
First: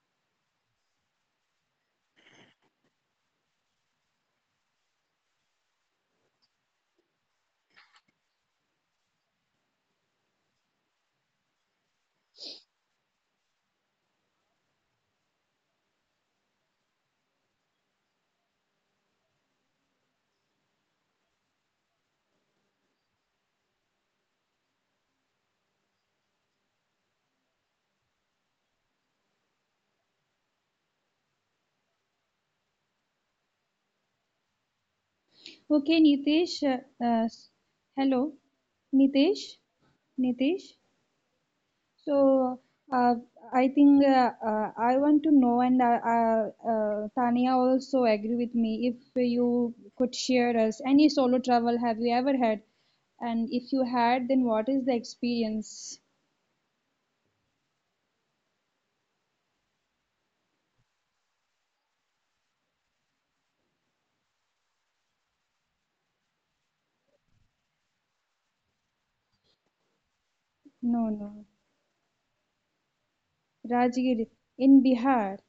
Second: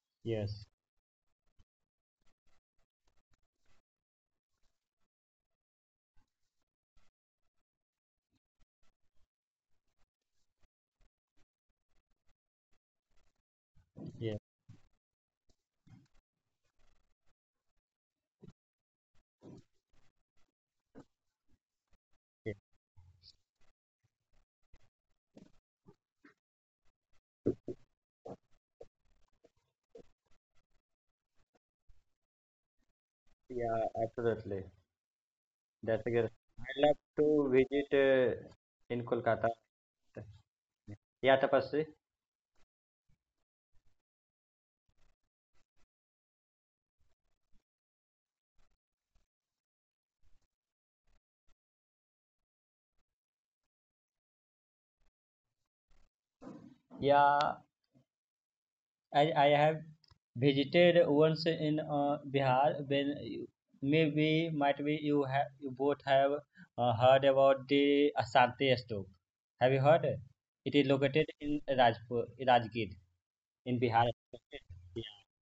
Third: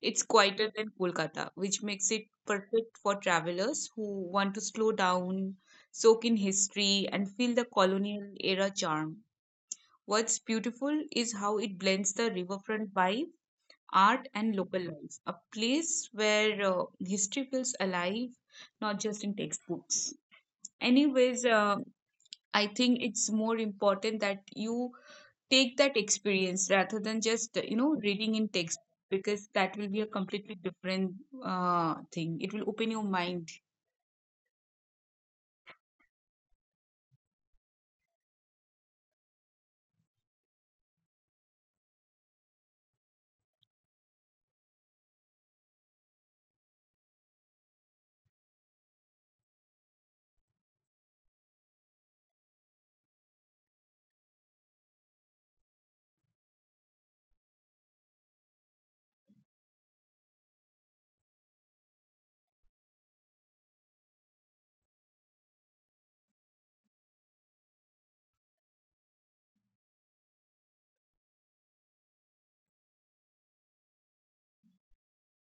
Speaker 2: It's
Speaker 1: Yes,
Speaker 2: quieter than Kolkata, which makes it perfect for travelers who want to slow down, soak in history, and feel the colonial era charm. What's beautiful is how it blends the riverfront vibe, art,
Speaker 1: yes,
Speaker 2: and local life, a place where history feels alive, not just in textbooks. Anyways,
Speaker 1: yes.
Speaker 2: I think it's more important that you take that experience rather than just, you know, reading in text, because that will be a completely different thing. It will open your mind.
Speaker 1: Yeah, absolutely.
Speaker 3: Okay,
Speaker 1: That's a good.
Speaker 3: Nitesh.
Speaker 1: I love
Speaker 3: Uh, s-
Speaker 1: to visit
Speaker 3: Hello,
Speaker 1: in Kolkata.
Speaker 3: Nitesh. Nitesh.
Speaker 1: Yeah, Tapasri.
Speaker 3: So, uh, I think I want to know, and Tania also agree with me. If you could share us any solo travel have you ever had, and if you had, then what is the experience?
Speaker 1: Yeah, I have visited once in Bihar. Maybe might be you have you both have heard about the Ashanti stupa. Have you heard? It is
Speaker 3: No,
Speaker 1: located
Speaker 3: no,
Speaker 1: in Rajpur, Rajgir, in Bihar.
Speaker 3: Rajgir in
Speaker 1: Yeah.
Speaker 3: Bihar.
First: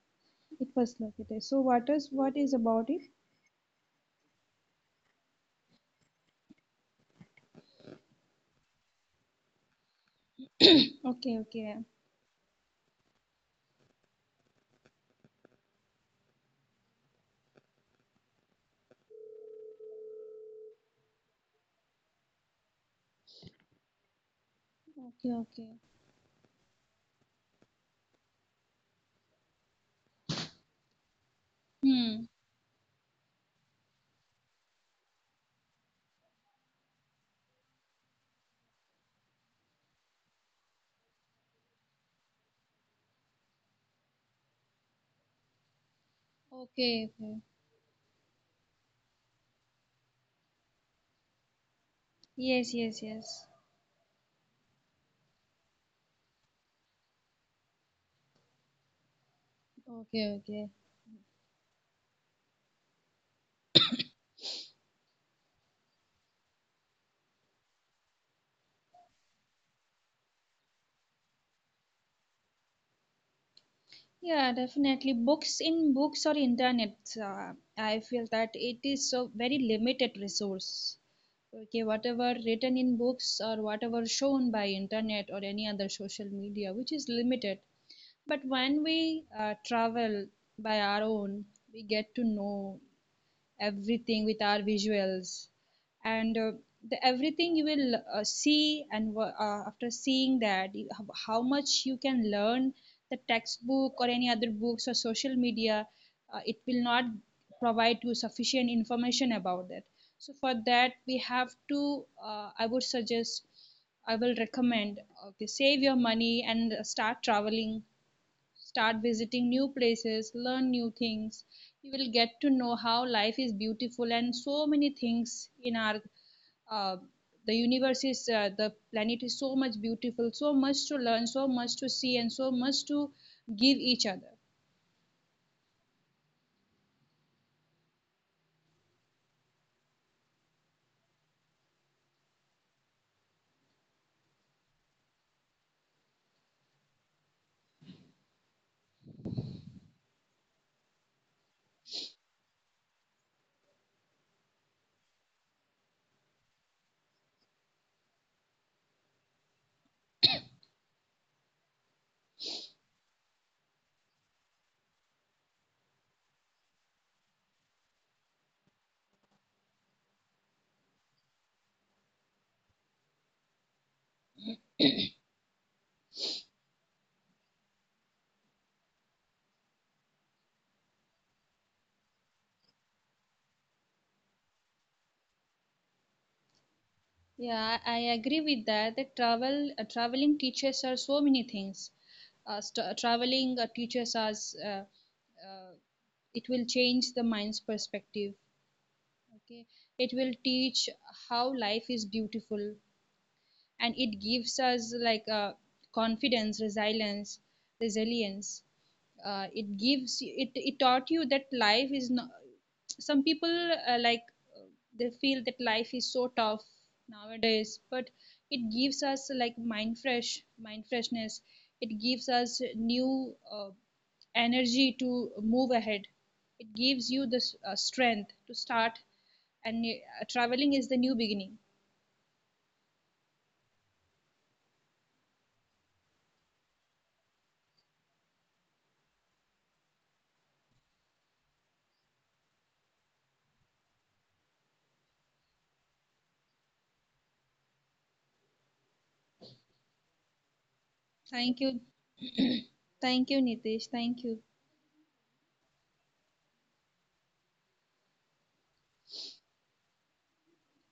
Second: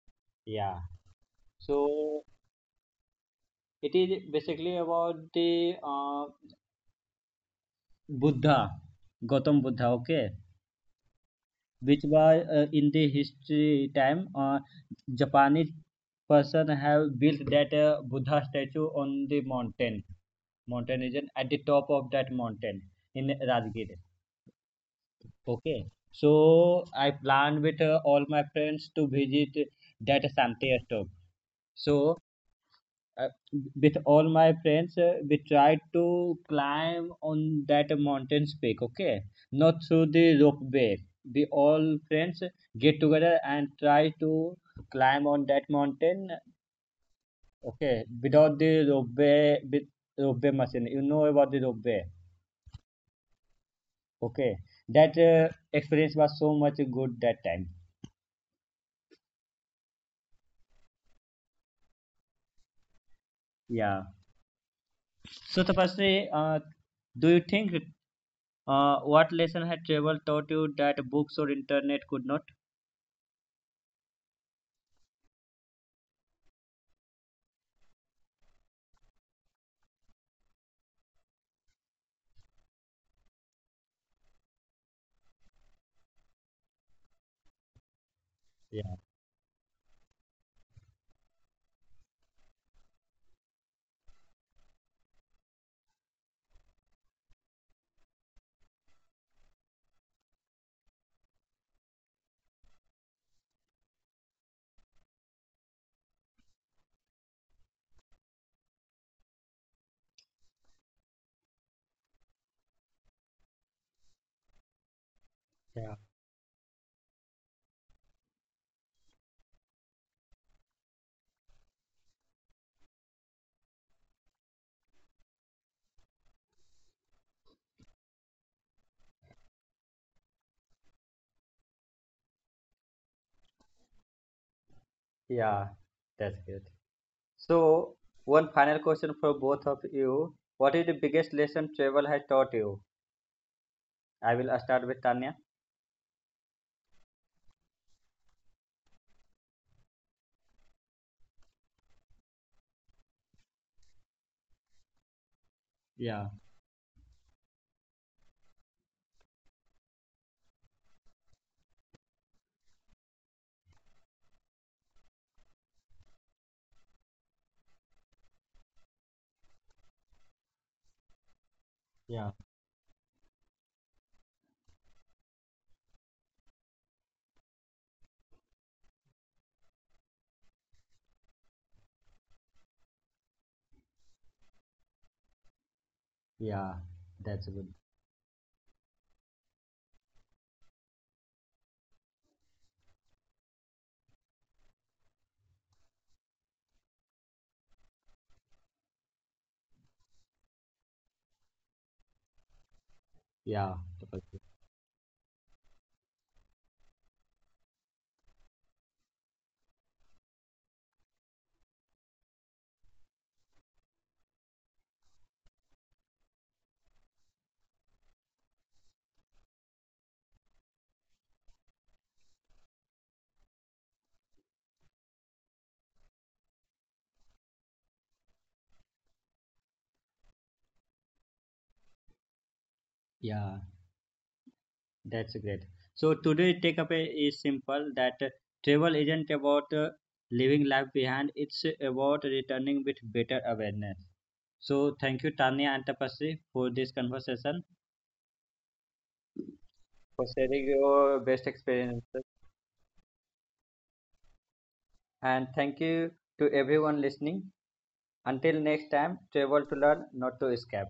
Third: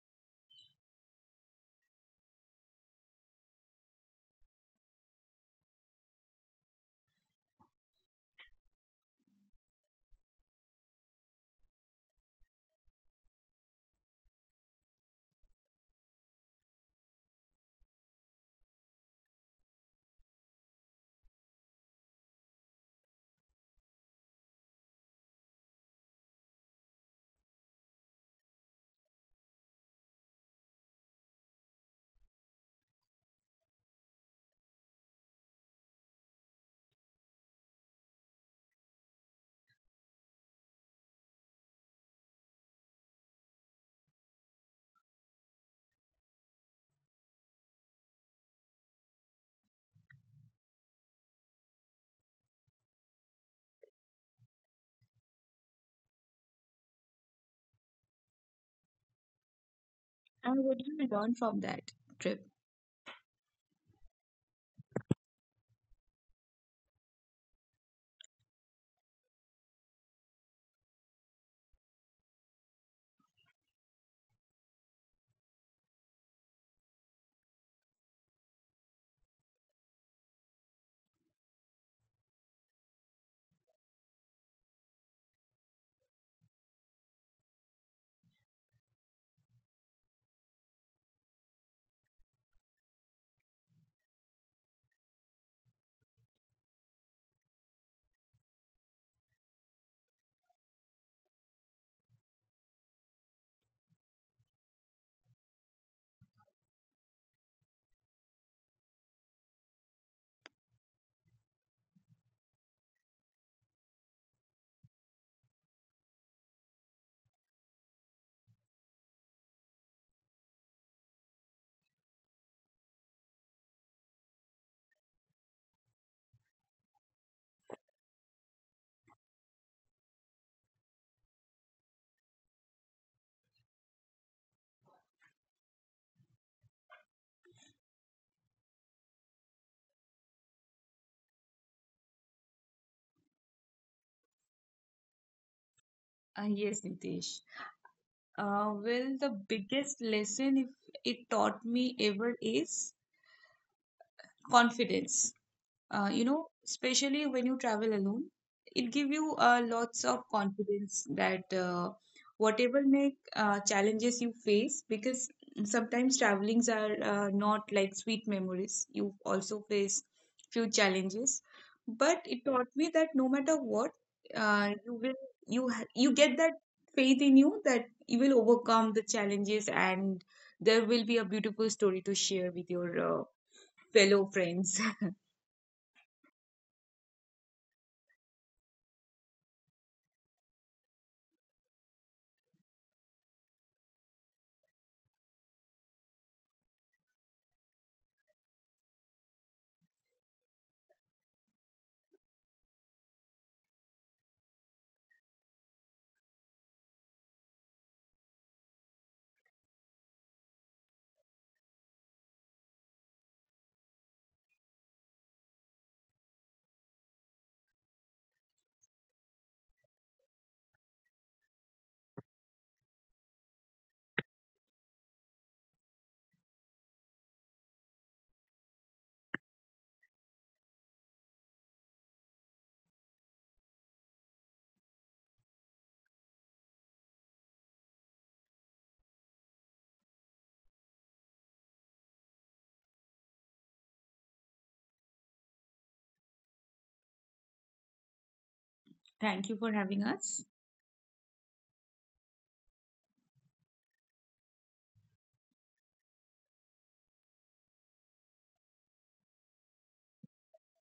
Speaker 3: It
Speaker 1: Yeah.
Speaker 3: was located. So,
Speaker 1: So
Speaker 3: what is about it?
Speaker 1: it is basically about the Buddha, Gautam Buddha, okay,
Speaker 3: Okay, okay,
Speaker 1: which was in the history time, Japanese person have built that Buddha statue on the mountain, mountain region at the top of that mountain in Rajgir.
Speaker 3: okay, okay.
Speaker 1: Okay, so I plan with all my friends to visit that Santi stupa. So
Speaker 3: Hmm.
Speaker 1: uh, with all my friends we tried to climb on that mountain's peak, okay, not through the rope way. We all friends get together and try to climb on that mountain,
Speaker 3: Okay, okay.
Speaker 1: okay, without the rope way. With rope way machine, you know about the rope way?
Speaker 3: Yes, yes, yes.
Speaker 1: Okay, that experience was so much good that time.
Speaker 3: Okay,
Speaker 2: And
Speaker 3: okay.
Speaker 2: what did you learn from that trip?
Speaker 1: Yeah, so Tapasri, uh, do you think what lesson had travel taught you that books or internet could not?
Speaker 3: Yeah, definitely. Books in books or internet, I feel that it is so very limited resource. Okay, whatever written in books or whatever shown by internet or any other social media, which is limited. But when we travel by our own, we get to know everything with our visuals, and the everything you will see, and after seeing that how much you can learn. The textbook or any other books or social media, it will not provide you sufficient information about that. So for that we have to I would suggest I will recommend, okay, save
Speaker 1: Yeah.
Speaker 3: your money and start traveling, start visiting new places, learn new things. You will get to know how life is beautiful and so many things in our uh, the planet is so much beautiful, so much to learn, so much to see, and so much to give each other.
Speaker 1: Yeah, that's good. So, one final question for both of you. What is the biggest lesson travel has taught you? I will start with Tanya.
Speaker 2: Yes, Nitesh. Well, the biggest lesson if it taught me ever is confidence.
Speaker 1: Yeah,
Speaker 2: Especially when you travel alone, it give you lots of confidence, that whatever may challenges you face, because sometimes travelings are not like sweet memories, you also face few challenges. But
Speaker 1: yeah,
Speaker 2: it taught me that no matter what, you will, you get that faith in you that you will overcome the challenges, and there will be a beautiful story to share with your fellow friends.
Speaker 1: yeah. That's good.
Speaker 3: Yeah, I agree with that. That travel, traveling teaches us so many things. Traveling teaches us. Uh, it will change the mind's perspective. Okay. It will teach how life is beautiful,
Speaker 1: Yeah,
Speaker 3: and it gives us like a confidence, resilience. It gives it It taught you that life is not some people like uh, they feel that life is so tough nowadays, but it gives us like mind freshness, it gives us new energy to move ahead, it gives you the strength to start, and traveling is the new beginning.
Speaker 1: yeah, that's great. So today takeaway is simple that travel isn't about leaving life behind. It's about returning with better awareness. So thank you Tanya and Tapasri for this conversation,
Speaker 2: Thank you for having
Speaker 1: for
Speaker 2: us.
Speaker 1: sharing your best
Speaker 3: Thank you.
Speaker 1: experience.
Speaker 3: Thank you, Nitish. Thank you.
Speaker 1: And thank you to everyone listening. Until next time, travel to learn, not to escape.